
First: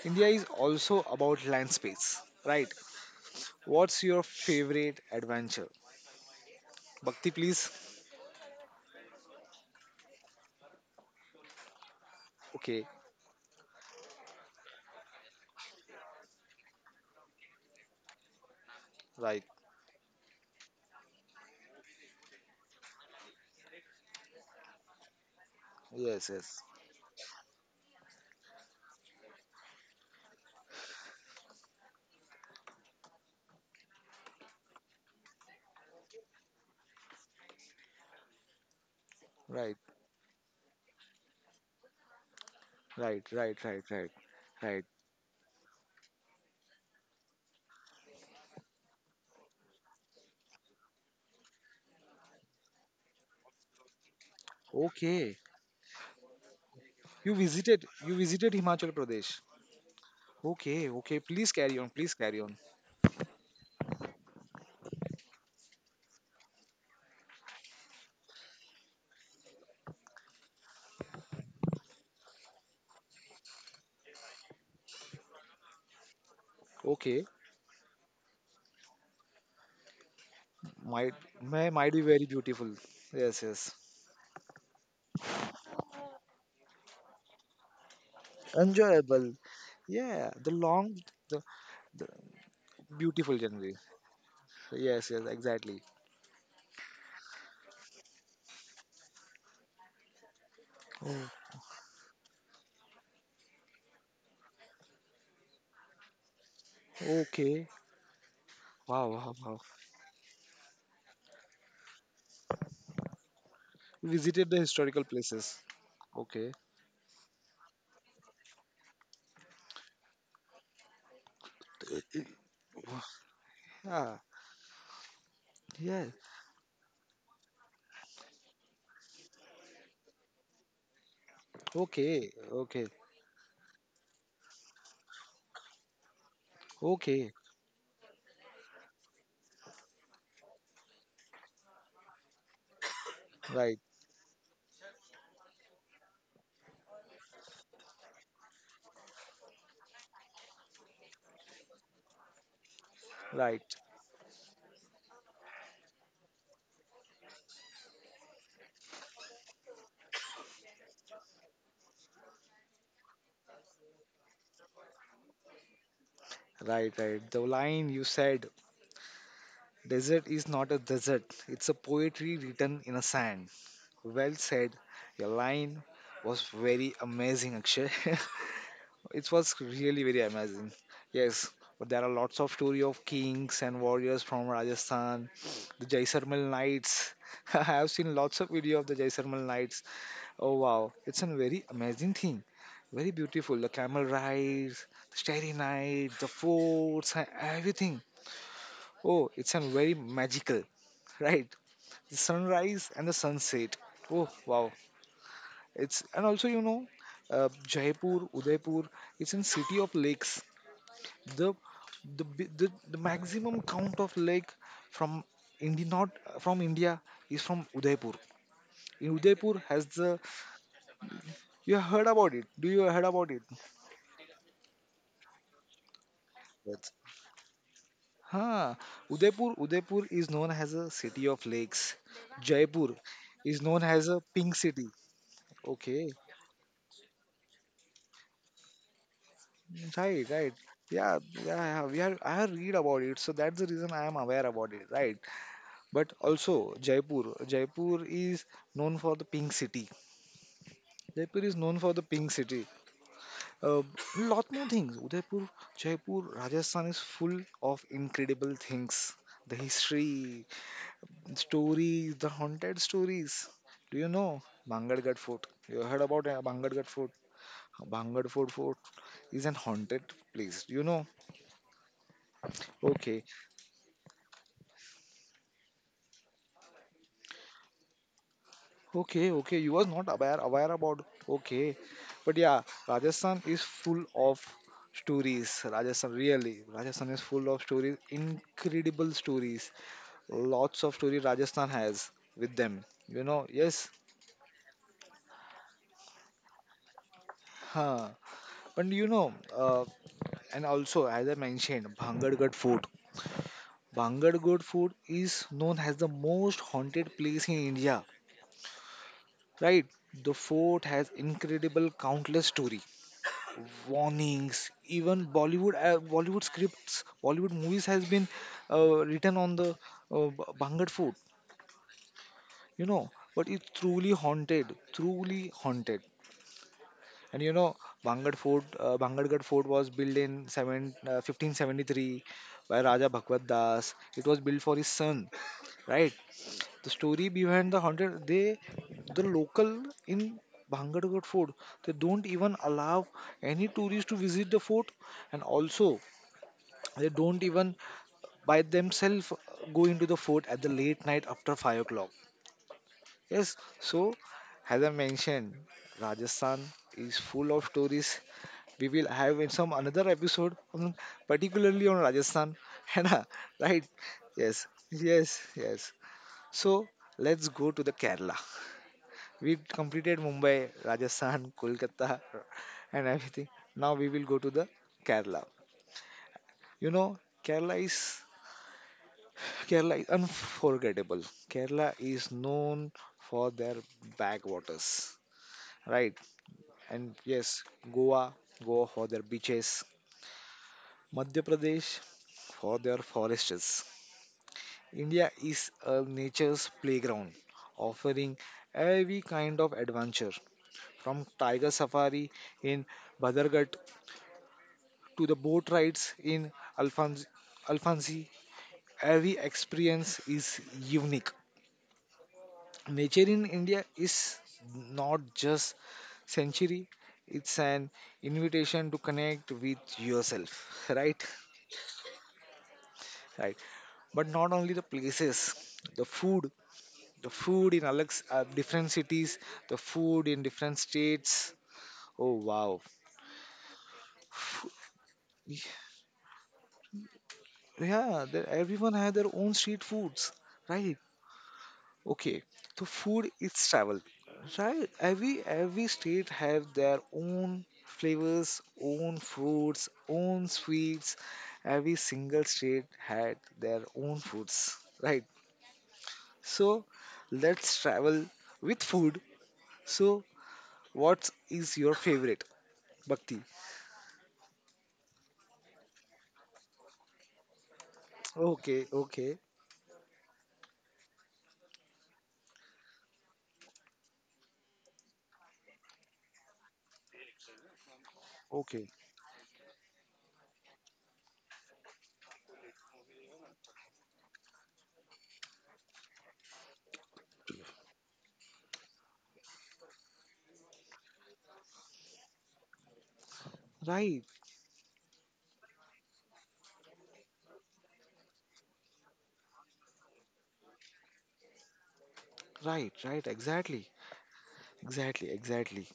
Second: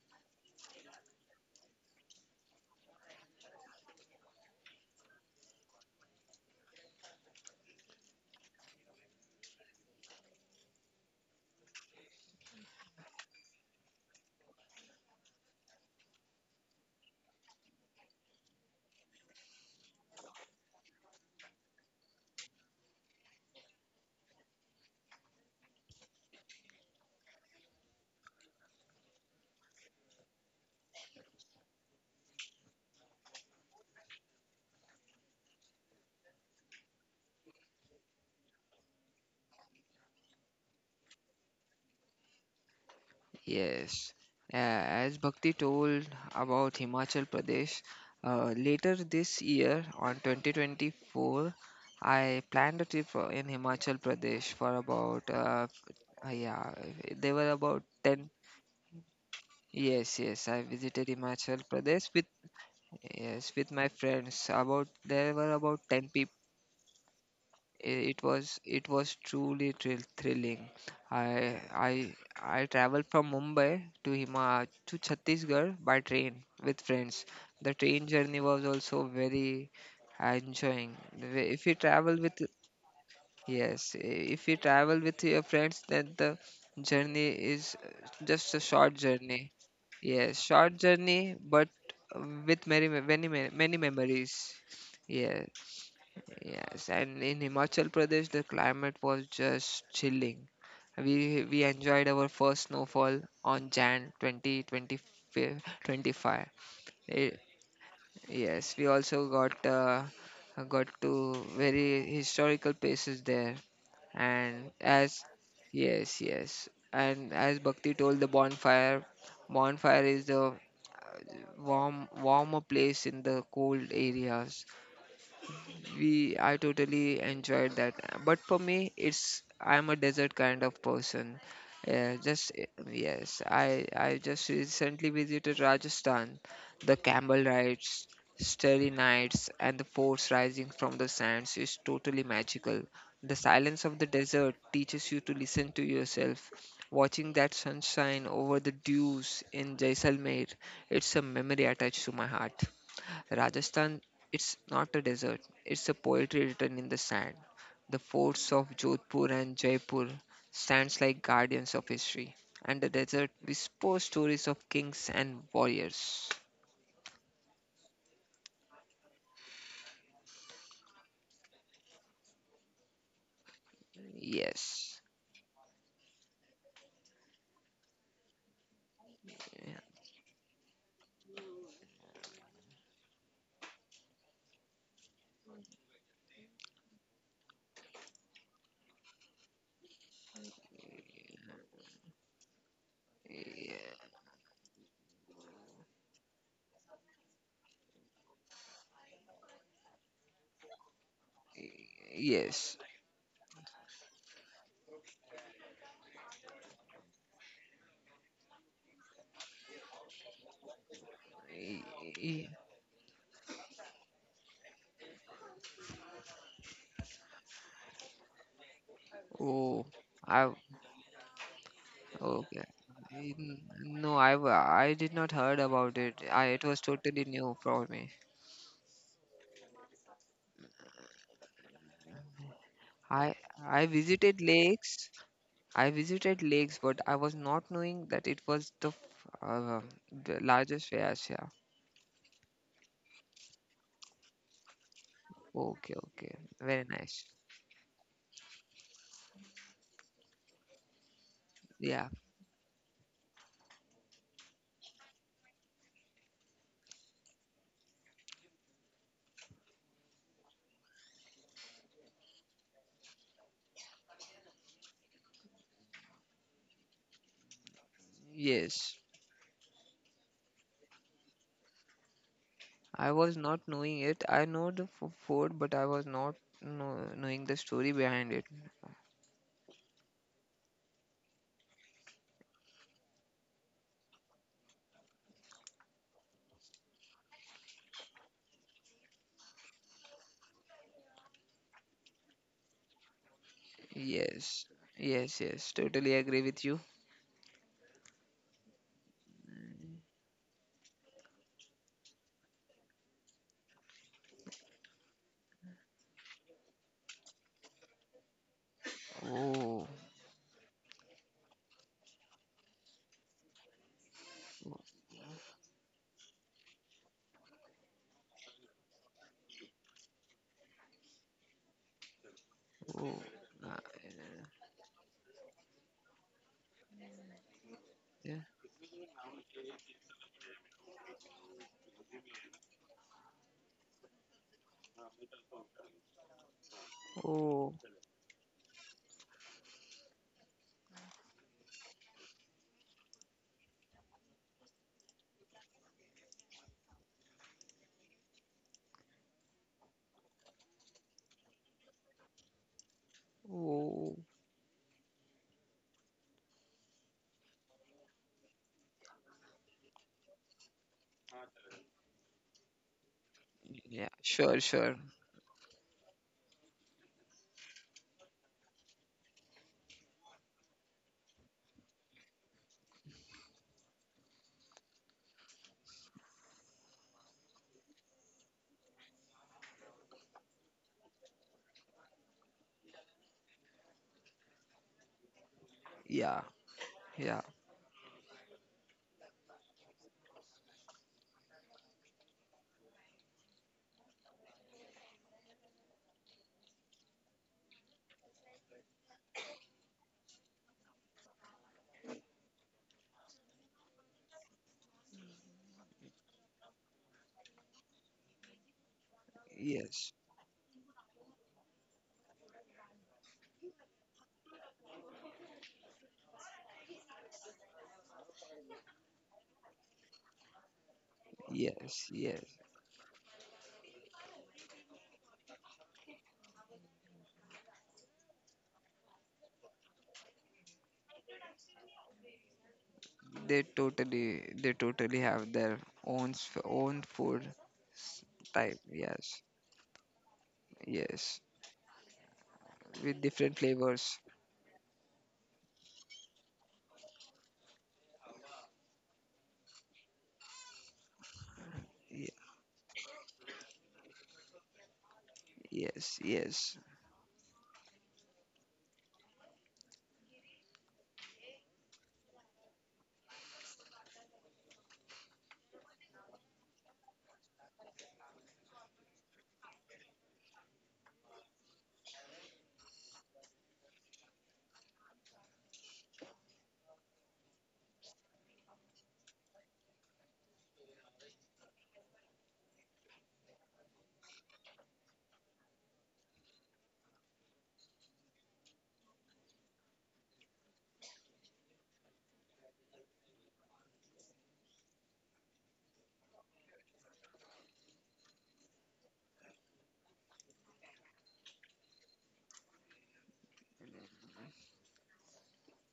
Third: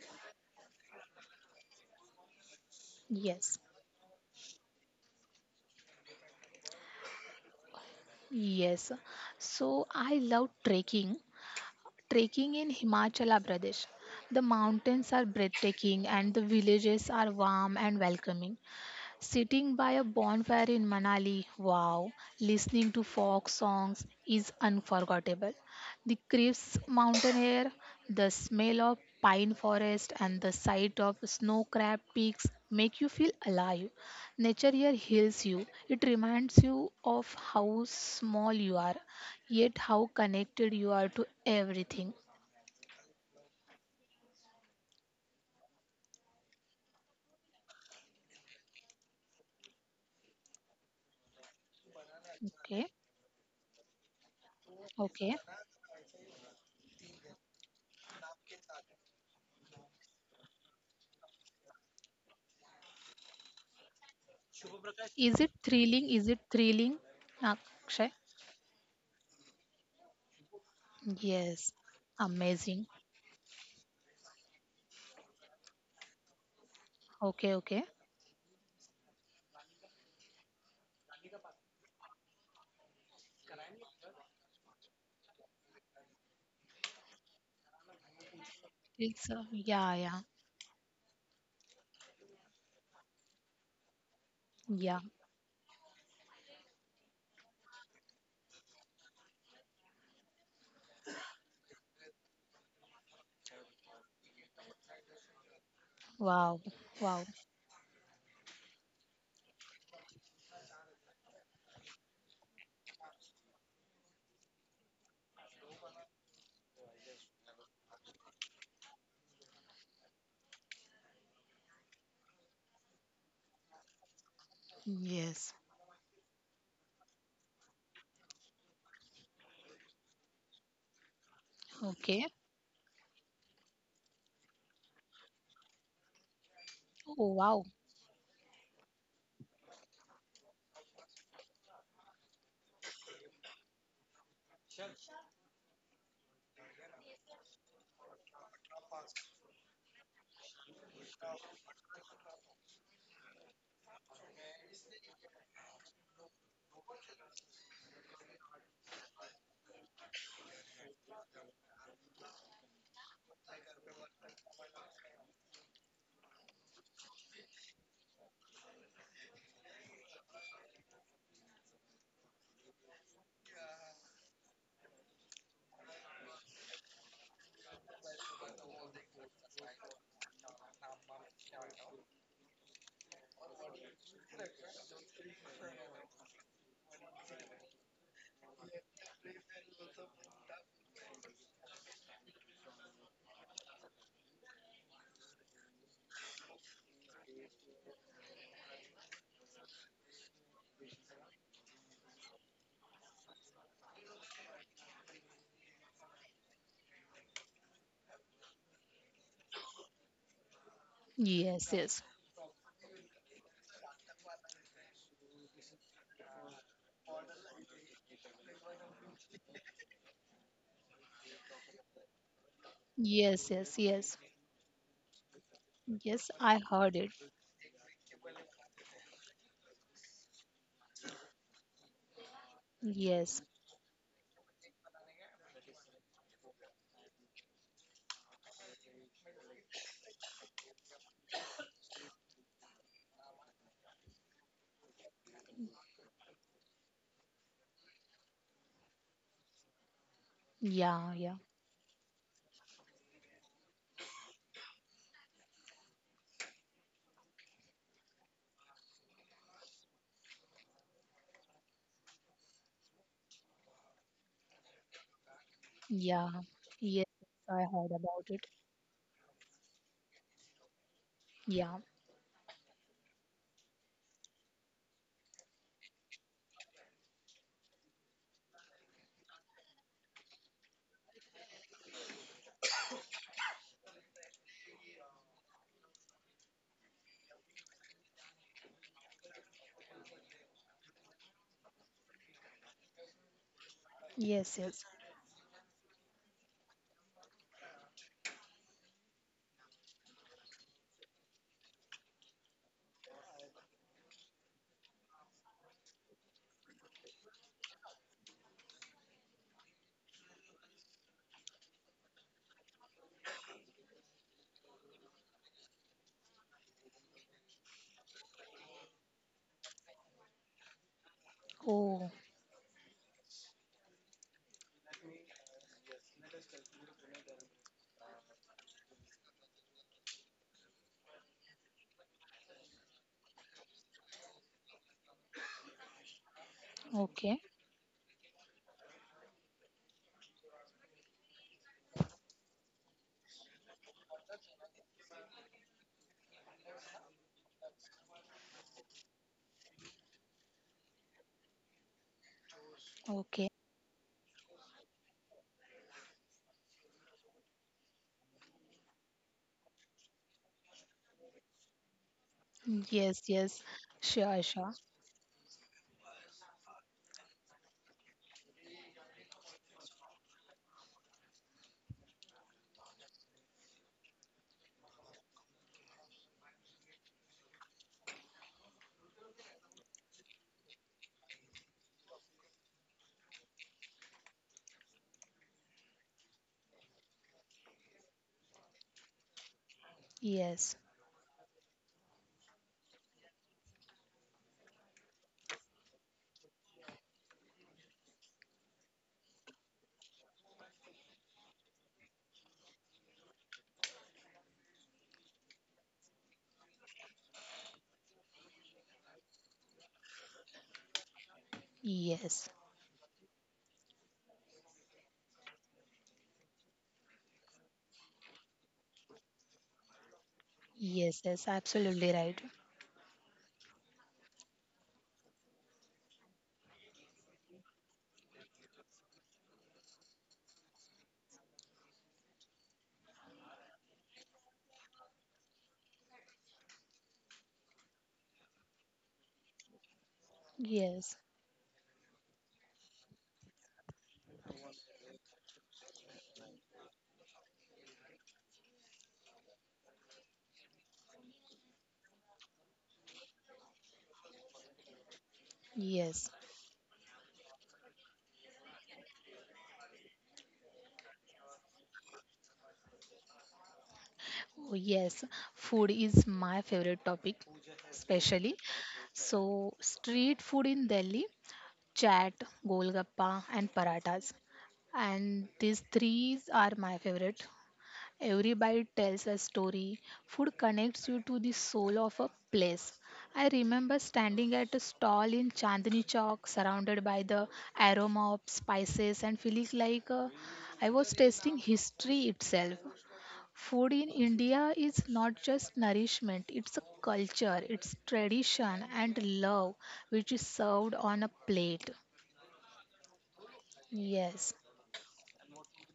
[SPEAKER 1] India is also about land space, right?
[SPEAKER 2] Yes.
[SPEAKER 1] What's your favorite adventure? Bhakti, please.
[SPEAKER 2] Yes. So I love trekking. Trekking in
[SPEAKER 1] Okay,
[SPEAKER 2] Himachal Pradesh. The mountains are breathtaking and the villages are warm and welcoming.
[SPEAKER 1] right.
[SPEAKER 2] Sitting by a bonfire in Manali, wow, listening to folk songs is unforgettable. The
[SPEAKER 1] Yes, yes.
[SPEAKER 2] crisp mountain air, the smell of pine forest, and the sight of snow crab peaks make you feel alive. Nature here heals you. It reminds you of how small you are,
[SPEAKER 1] Right,
[SPEAKER 2] yet how connected you are to everything.
[SPEAKER 1] right, right, right, right,
[SPEAKER 3] yes. Uh,
[SPEAKER 1] right.
[SPEAKER 3] as Bhakti told about Himachal Pradesh, uh, later this year on twenty twenty-four, I
[SPEAKER 2] Okay,
[SPEAKER 3] planned a trip for- in Himachal Pradesh for about
[SPEAKER 2] okay.
[SPEAKER 1] Okay,
[SPEAKER 3] uh, Uh, yeah,
[SPEAKER 1] You
[SPEAKER 3] there were
[SPEAKER 1] visited
[SPEAKER 3] about
[SPEAKER 1] you
[SPEAKER 3] ten.
[SPEAKER 1] visited Himachal Pradesh.
[SPEAKER 3] Yes, yes, I
[SPEAKER 1] Okay,
[SPEAKER 3] visited
[SPEAKER 1] okay. Please
[SPEAKER 3] Himachal
[SPEAKER 1] carry on. Please
[SPEAKER 3] Pradesh with,
[SPEAKER 1] carry on.
[SPEAKER 3] yes, with my friends. About there
[SPEAKER 2] Is it
[SPEAKER 3] were about
[SPEAKER 2] thrilling?
[SPEAKER 3] ten
[SPEAKER 2] Is
[SPEAKER 3] people.
[SPEAKER 2] it thrilling, Akshay?
[SPEAKER 3] It was it was truly thrill, thrilling. I
[SPEAKER 2] Yes,
[SPEAKER 3] I I
[SPEAKER 2] amazing.
[SPEAKER 3] traveled from Mumbai to Hima to Chhattisgarh by train with
[SPEAKER 1] Okay,
[SPEAKER 3] friends.
[SPEAKER 2] Okay,
[SPEAKER 3] The
[SPEAKER 2] okay.
[SPEAKER 3] train journey was also very enjoying.
[SPEAKER 1] might
[SPEAKER 3] The way-
[SPEAKER 1] may
[SPEAKER 3] If you
[SPEAKER 1] might be
[SPEAKER 3] travel
[SPEAKER 1] very
[SPEAKER 3] with
[SPEAKER 1] beautiful. Yes, yes.
[SPEAKER 3] Yes, i- if you travel with your friends, then the journey is uh, just a short
[SPEAKER 2] It's
[SPEAKER 1] Enjoyable.
[SPEAKER 2] uh,
[SPEAKER 3] journey.
[SPEAKER 2] yeah, yeah,
[SPEAKER 1] Yeah, the
[SPEAKER 3] Yes, short
[SPEAKER 1] long, the,
[SPEAKER 3] journey, but
[SPEAKER 1] the
[SPEAKER 3] with many me-
[SPEAKER 1] beautiful
[SPEAKER 3] many me-
[SPEAKER 1] journey.
[SPEAKER 3] many memories.
[SPEAKER 2] yeah.
[SPEAKER 1] Yes, yes,
[SPEAKER 3] Yes,
[SPEAKER 1] exactly.
[SPEAKER 3] yes. And in Himachal Pradesh, the climate was just chilling.
[SPEAKER 1] Oh,
[SPEAKER 3] We we enjoyed our first snowfall on January twentieth, twenty twenty-five.
[SPEAKER 2] Wow, wow.
[SPEAKER 3] Eh,
[SPEAKER 1] okay.
[SPEAKER 3] yes,
[SPEAKER 1] Wow,
[SPEAKER 3] we
[SPEAKER 1] wow,
[SPEAKER 3] also
[SPEAKER 1] wow.
[SPEAKER 3] got uh, got to very historical places there.
[SPEAKER 1] You visited the
[SPEAKER 3] and
[SPEAKER 1] historical
[SPEAKER 3] as
[SPEAKER 1] places.
[SPEAKER 3] yes
[SPEAKER 1] Okay.
[SPEAKER 3] yes and as Bhakti told, the bonfire bonfire is the warm warmer place in the cold
[SPEAKER 1] Yeah,
[SPEAKER 3] areas.
[SPEAKER 2] Yes.
[SPEAKER 1] yeah.
[SPEAKER 3] We I totally enjoyed that. But for me, it's I'm a desert kind of person. Yeah,
[SPEAKER 2] Okay.
[SPEAKER 1] Okay,
[SPEAKER 3] just eh,
[SPEAKER 1] okay,
[SPEAKER 3] yes, I I just recently visited Rajasthan, the
[SPEAKER 2] Oh,
[SPEAKER 1] okay.
[SPEAKER 3] camel
[SPEAKER 2] wow.
[SPEAKER 3] rides, starry nights, and the forts rising from the sands is totally magical. The
[SPEAKER 1] Right,
[SPEAKER 3] silence of the desert teaches you to listen to yourself. Watching that sunshine over the dunes in Jaisalmer, it's a memory attached to my heart.
[SPEAKER 1] right,
[SPEAKER 3] Rajasthan, it's not a desert, it's a poetry written in the sand. The forts of Jodhpur and Jaipur stands like guardians of history, and the desert whispers stories of kings and warriors.
[SPEAKER 1] right, right. The line you said, desert is not a desert. It's a poetry written in a sand. Well said.
[SPEAKER 3] Yes.
[SPEAKER 1] Your line was very amazing, Akshay. it was really very amazing. Yes, but there are lots of story of kings and warriors from Rajasthan, the Jaisalmer Knights. I have seen lots of video of the Jaisalmer Knights. Oh wow, it's a very amazing thing. Very beautiful. The
[SPEAKER 3] Yeah.
[SPEAKER 1] camel rides, the starry night, the forts, and everything. Oh, it's a very magical, right? The
[SPEAKER 3] Yes.
[SPEAKER 1] sunrise and the sunset. Oh wow, it's and also you know, uh, Jaipur, Udaipur, it's in city of lakes. The
[SPEAKER 2] Yes,
[SPEAKER 3] Y-
[SPEAKER 2] yes,
[SPEAKER 1] the bi-
[SPEAKER 3] y-
[SPEAKER 1] the, the maximum count of lake from India not from India is from Udaipur. In Udaipur has
[SPEAKER 3] Oh,
[SPEAKER 1] the
[SPEAKER 3] I
[SPEAKER 1] you have heard about it.
[SPEAKER 3] okay.
[SPEAKER 1] Do you heard about it?
[SPEAKER 2] yes,
[SPEAKER 3] Mm,
[SPEAKER 2] yes,
[SPEAKER 3] No,
[SPEAKER 2] yes.
[SPEAKER 3] I wa- I did not heard about it.
[SPEAKER 2] Yes,
[SPEAKER 3] I
[SPEAKER 2] I
[SPEAKER 3] It was
[SPEAKER 1] Yes.
[SPEAKER 2] heard it.
[SPEAKER 3] totally new for me.
[SPEAKER 1] Huh. Udaipur Udaipur is known as a city of lakes. Jaipur
[SPEAKER 3] I
[SPEAKER 2] Yes.
[SPEAKER 1] is known
[SPEAKER 3] I
[SPEAKER 1] as a
[SPEAKER 3] visited
[SPEAKER 1] pink city.
[SPEAKER 3] lakes. I
[SPEAKER 1] Okay.
[SPEAKER 3] visited lakes, but I was not knowing that it was the f- uh,
[SPEAKER 1] Right,
[SPEAKER 3] the
[SPEAKER 1] right.
[SPEAKER 3] largest way
[SPEAKER 1] Yeah, yeah,
[SPEAKER 3] Asia.
[SPEAKER 1] yeah. We are I have read about it, so that's the reason I am aware about it, right?
[SPEAKER 3] Okay,
[SPEAKER 1] But
[SPEAKER 3] okay,
[SPEAKER 1] also
[SPEAKER 3] very nice.
[SPEAKER 1] Jaipur. Jaipur is known for the pink city.
[SPEAKER 2] Yeah, yeah,
[SPEAKER 1] Jaipur is known for the
[SPEAKER 3] Yeah,
[SPEAKER 1] pink city. A lot more things. Udaipur, Jaipur, Rajasthan is full of incredible things. The history, stories, the haunted stories. Do you know Bangargarh Fort? You heard about
[SPEAKER 2] yeah.
[SPEAKER 1] uh, Bangargarh
[SPEAKER 2] Yes,
[SPEAKER 1] Fort?
[SPEAKER 2] I heard about
[SPEAKER 1] Bangargarh
[SPEAKER 2] it.
[SPEAKER 1] Fort Fort
[SPEAKER 3] yes.
[SPEAKER 1] is an haunted place. Do you know?
[SPEAKER 2] Yeah.
[SPEAKER 3] I
[SPEAKER 1] Okay,
[SPEAKER 3] was not knowing it. I know the f- fort, but I was not know, knowing the story behind it.
[SPEAKER 1] okay, okay. You was not aware aware about okay. But yeah, Rajasthan is full of stories. Rajasthan really. Rajasthan is full of stories, incredible stories. Lots of stories Rajasthan has with them. You know, yes.
[SPEAKER 2] Yes,
[SPEAKER 3] Yes,
[SPEAKER 2] yes.
[SPEAKER 3] yes, yes. Totally agree with you.
[SPEAKER 1] Huh. But you know, uh, and also as I mentioned, Bhangadgad Fort. Bhangadgad Fort is known as the most haunted place in India. Right?
[SPEAKER 3] Oh,
[SPEAKER 1] The fort has incredible countless story warnings, even bollywood uh, bollywood scripts bollywood movies has been uh, written on the uh, b- bangad food,
[SPEAKER 2] Oh,
[SPEAKER 1] you know
[SPEAKER 3] oh,
[SPEAKER 1] but it's truly
[SPEAKER 3] uh,
[SPEAKER 1] haunted, truly haunted. And you know bangad
[SPEAKER 3] yeah.
[SPEAKER 1] fort uh, bangadgad fort was built in seven uh, fifteen seventy-three by Raja Bhagwat Das. It was built for his son, right? The story
[SPEAKER 2] okay,
[SPEAKER 1] behind
[SPEAKER 3] Oh,
[SPEAKER 1] the haunted, they, the local in Bhangadgad fort, they don't even allow any tourists to visit the fort, and also they don't even by themselves go into the fort at the late night after five o'clock.
[SPEAKER 2] okay.
[SPEAKER 1] Yes, so
[SPEAKER 3] oh.
[SPEAKER 1] as I mentioned, Rajasthan is full of stories. We will have in some another episode, on- particularly on Rajasthan. है
[SPEAKER 2] Yes,
[SPEAKER 1] ना?
[SPEAKER 2] yes.
[SPEAKER 1] Right?
[SPEAKER 3] Yeah,
[SPEAKER 2] Sure,
[SPEAKER 3] sure,
[SPEAKER 1] Yes,
[SPEAKER 2] sure.
[SPEAKER 3] sure.
[SPEAKER 1] yes, yes. So let's go to the Kerala. We completed Mumbai, Rajasthan, Kolkata, and everything. Now we will go to the Kerala. You know, Kerala is Kerala is unforgettable. Kerala is known for their backwaters, right?
[SPEAKER 3] Yeah,
[SPEAKER 1] And
[SPEAKER 3] yeah.
[SPEAKER 1] yes, Goa, Goa for their beaches,
[SPEAKER 2] Yes,
[SPEAKER 1] Madhya Pradesh for their forests. India is a nature's playground, offering every kind of adventure, from tiger safari in Badarghat to the boat rides in Alphonse, Alphonse. Every
[SPEAKER 3] Yes,
[SPEAKER 1] experience is unique.
[SPEAKER 2] yes,
[SPEAKER 1] Nature in india is not just century, it's an invitation to connect with yourself
[SPEAKER 2] yes,
[SPEAKER 1] right,
[SPEAKER 2] yes.
[SPEAKER 3] yes,
[SPEAKER 2] Absolutely right.
[SPEAKER 3] yes.
[SPEAKER 1] right, but not only the places, the food, the food in alex uh, different cities, the food in different states, oh wow.
[SPEAKER 3] They totally,
[SPEAKER 1] F-
[SPEAKER 3] they totally have their own s- own food s-
[SPEAKER 1] yeah, the,
[SPEAKER 3] type.
[SPEAKER 1] everyone has their
[SPEAKER 3] Yes,
[SPEAKER 1] own street foods, right?
[SPEAKER 2] Yes,
[SPEAKER 3] yes,
[SPEAKER 1] Okay, so
[SPEAKER 3] with
[SPEAKER 1] food is
[SPEAKER 3] different
[SPEAKER 1] travel,
[SPEAKER 3] flavors.
[SPEAKER 1] right? Every every state have their own flavors, own fruits, own sweets. Every
[SPEAKER 3] Ye-
[SPEAKER 1] single state had their own foods, right?
[SPEAKER 3] Yes,
[SPEAKER 2] yes,
[SPEAKER 3] yes,
[SPEAKER 1] So let's travel with food. So what is your favorite, Bhakti?
[SPEAKER 2] oh yes. Food is my favorite topic, especially.
[SPEAKER 1] Okay, okay,
[SPEAKER 2] So, street food in Delhi, chaat, golgappa, and parathas. And these three are my favorite. Every bite
[SPEAKER 1] okay.
[SPEAKER 2] tells a story. Food connects you to the soul of a place. I remember standing at a stall in Chandni Chowk, surrounded by the aroma of spices, and feeling like uh, I was tasting history itself. Food in
[SPEAKER 1] Right,
[SPEAKER 2] India is not just nourishment, it's a culture, it's tradition and love which is served on a plate.
[SPEAKER 1] right, right. Exactly,
[SPEAKER 2] Yes.
[SPEAKER 1] exactly, exactly.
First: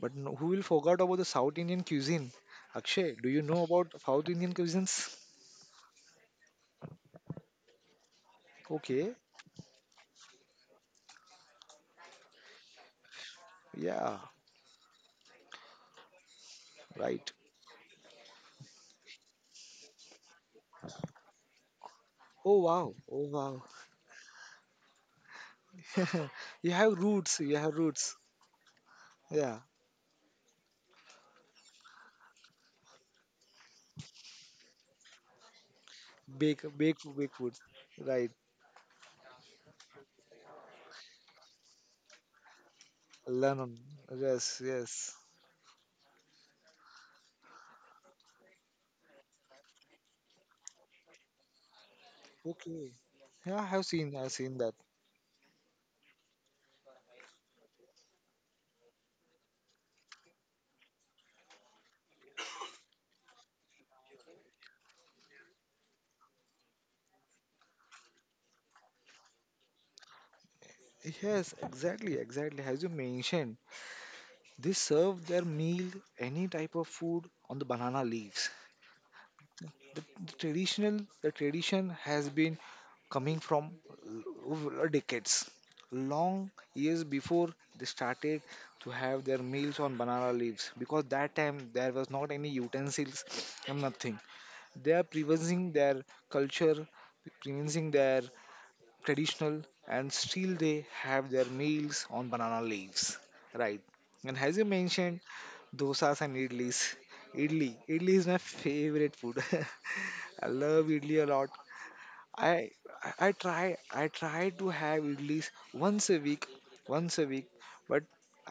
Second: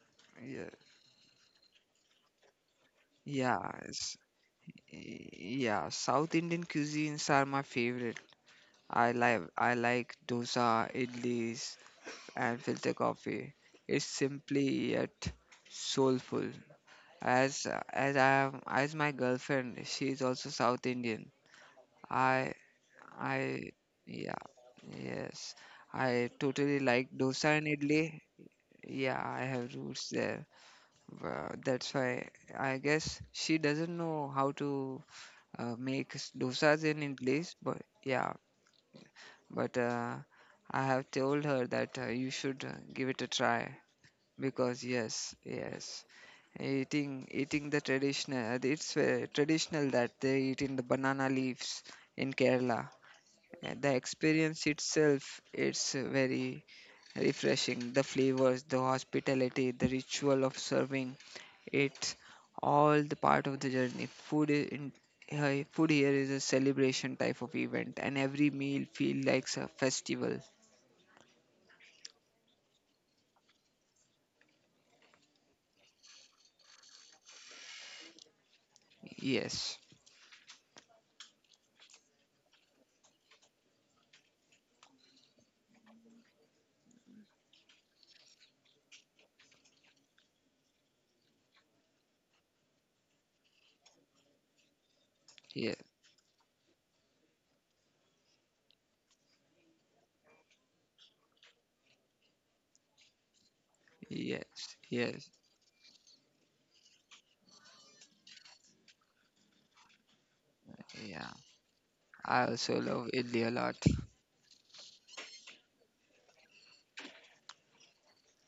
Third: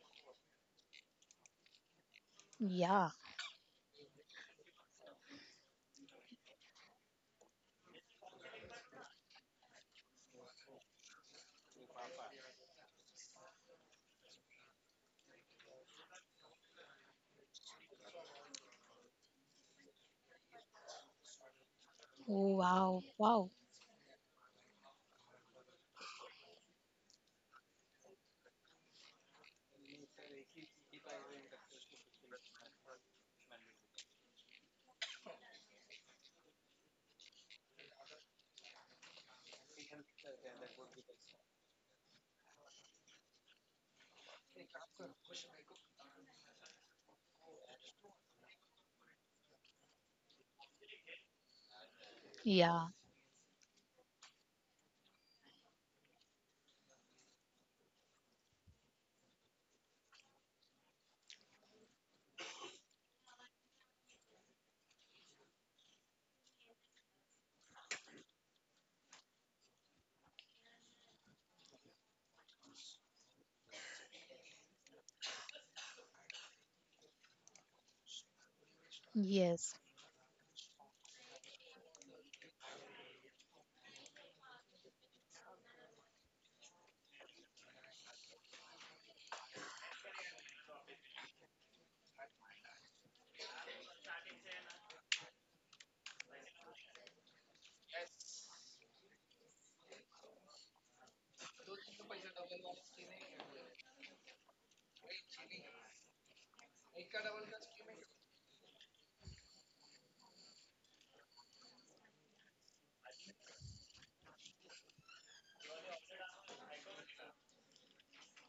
[SPEAKER 1] But no, who will
[SPEAKER 3] yes.
[SPEAKER 1] forget about the South Indian cuisine?
[SPEAKER 2] Yeah.
[SPEAKER 1] Akshay, do you know about
[SPEAKER 3] Yes.
[SPEAKER 1] South Indian cuisines?
[SPEAKER 3] y- Yeah, South Indian cuisines are my favorite. I
[SPEAKER 1] Okay,
[SPEAKER 3] like I like dosa, idlis, and filter coffee. It's
[SPEAKER 1] yeah,
[SPEAKER 3] simply yet soulful.
[SPEAKER 1] right.
[SPEAKER 3] As as I am, as my girlfriend, she is also South Indian. I
[SPEAKER 2] Oh,
[SPEAKER 1] Oh wow,
[SPEAKER 2] wow.
[SPEAKER 1] oh
[SPEAKER 2] Wow.
[SPEAKER 1] wow.
[SPEAKER 3] I yeah, Yes, I
[SPEAKER 1] You
[SPEAKER 3] totally
[SPEAKER 1] have
[SPEAKER 3] like
[SPEAKER 1] roots, you
[SPEAKER 3] dosa
[SPEAKER 1] have
[SPEAKER 3] and
[SPEAKER 1] roots.
[SPEAKER 3] idli. Yeah, I
[SPEAKER 1] Yeah,
[SPEAKER 3] have roots there. Wha- That's why I guess she doesn't know how to uh, make s-
[SPEAKER 1] bake,
[SPEAKER 3] dosas
[SPEAKER 1] bake,
[SPEAKER 3] in
[SPEAKER 1] bake food.
[SPEAKER 3] English. But
[SPEAKER 1] Right,
[SPEAKER 3] yeah, but uh, I have told her that uh, you should uh, give it a try,
[SPEAKER 1] Learn. Yes,
[SPEAKER 3] because
[SPEAKER 1] yes.
[SPEAKER 3] yes, yes, eating eating the traditional, uh, it's uh, traditional that they eat in the banana leaves in
[SPEAKER 2] Yeah.
[SPEAKER 3] Kerala.
[SPEAKER 1] Okay. Yeah, I
[SPEAKER 3] Uh,
[SPEAKER 1] have
[SPEAKER 3] The
[SPEAKER 1] seen, I've seen
[SPEAKER 3] experience
[SPEAKER 1] that.
[SPEAKER 3] itself, it's uh, very refreshing. The flavors, the hospitality, the ritual of serving, it's all the part of the journey. Food I- in hi- food here is a celebration type of event, and every meal feels like a festival.
[SPEAKER 1] Yes, exactly, exactly. As you mentioned, they serve their meal, any type of food on the banana leaves.
[SPEAKER 2] Yes.
[SPEAKER 3] Yes,
[SPEAKER 1] The, the traditional, the tradition has been coming from over decades, long years before they started to have their meals on banana leaves because that time there was not any utensils and nothing. They are preserving
[SPEAKER 3] yes,
[SPEAKER 1] their culture, preserving their traditional, and still they have their meals on banana leaves, right? And as you
[SPEAKER 3] yes,
[SPEAKER 1] mentioned,
[SPEAKER 3] yes,
[SPEAKER 1] dosas and idlis. Idli, idli is my favorite food. I love idli a
[SPEAKER 3] yeah.
[SPEAKER 1] lot.
[SPEAKER 3] I
[SPEAKER 1] I
[SPEAKER 3] also love
[SPEAKER 1] I I
[SPEAKER 3] idli a
[SPEAKER 1] try
[SPEAKER 3] lot.
[SPEAKER 1] I try to have idlis once a week, once a week, but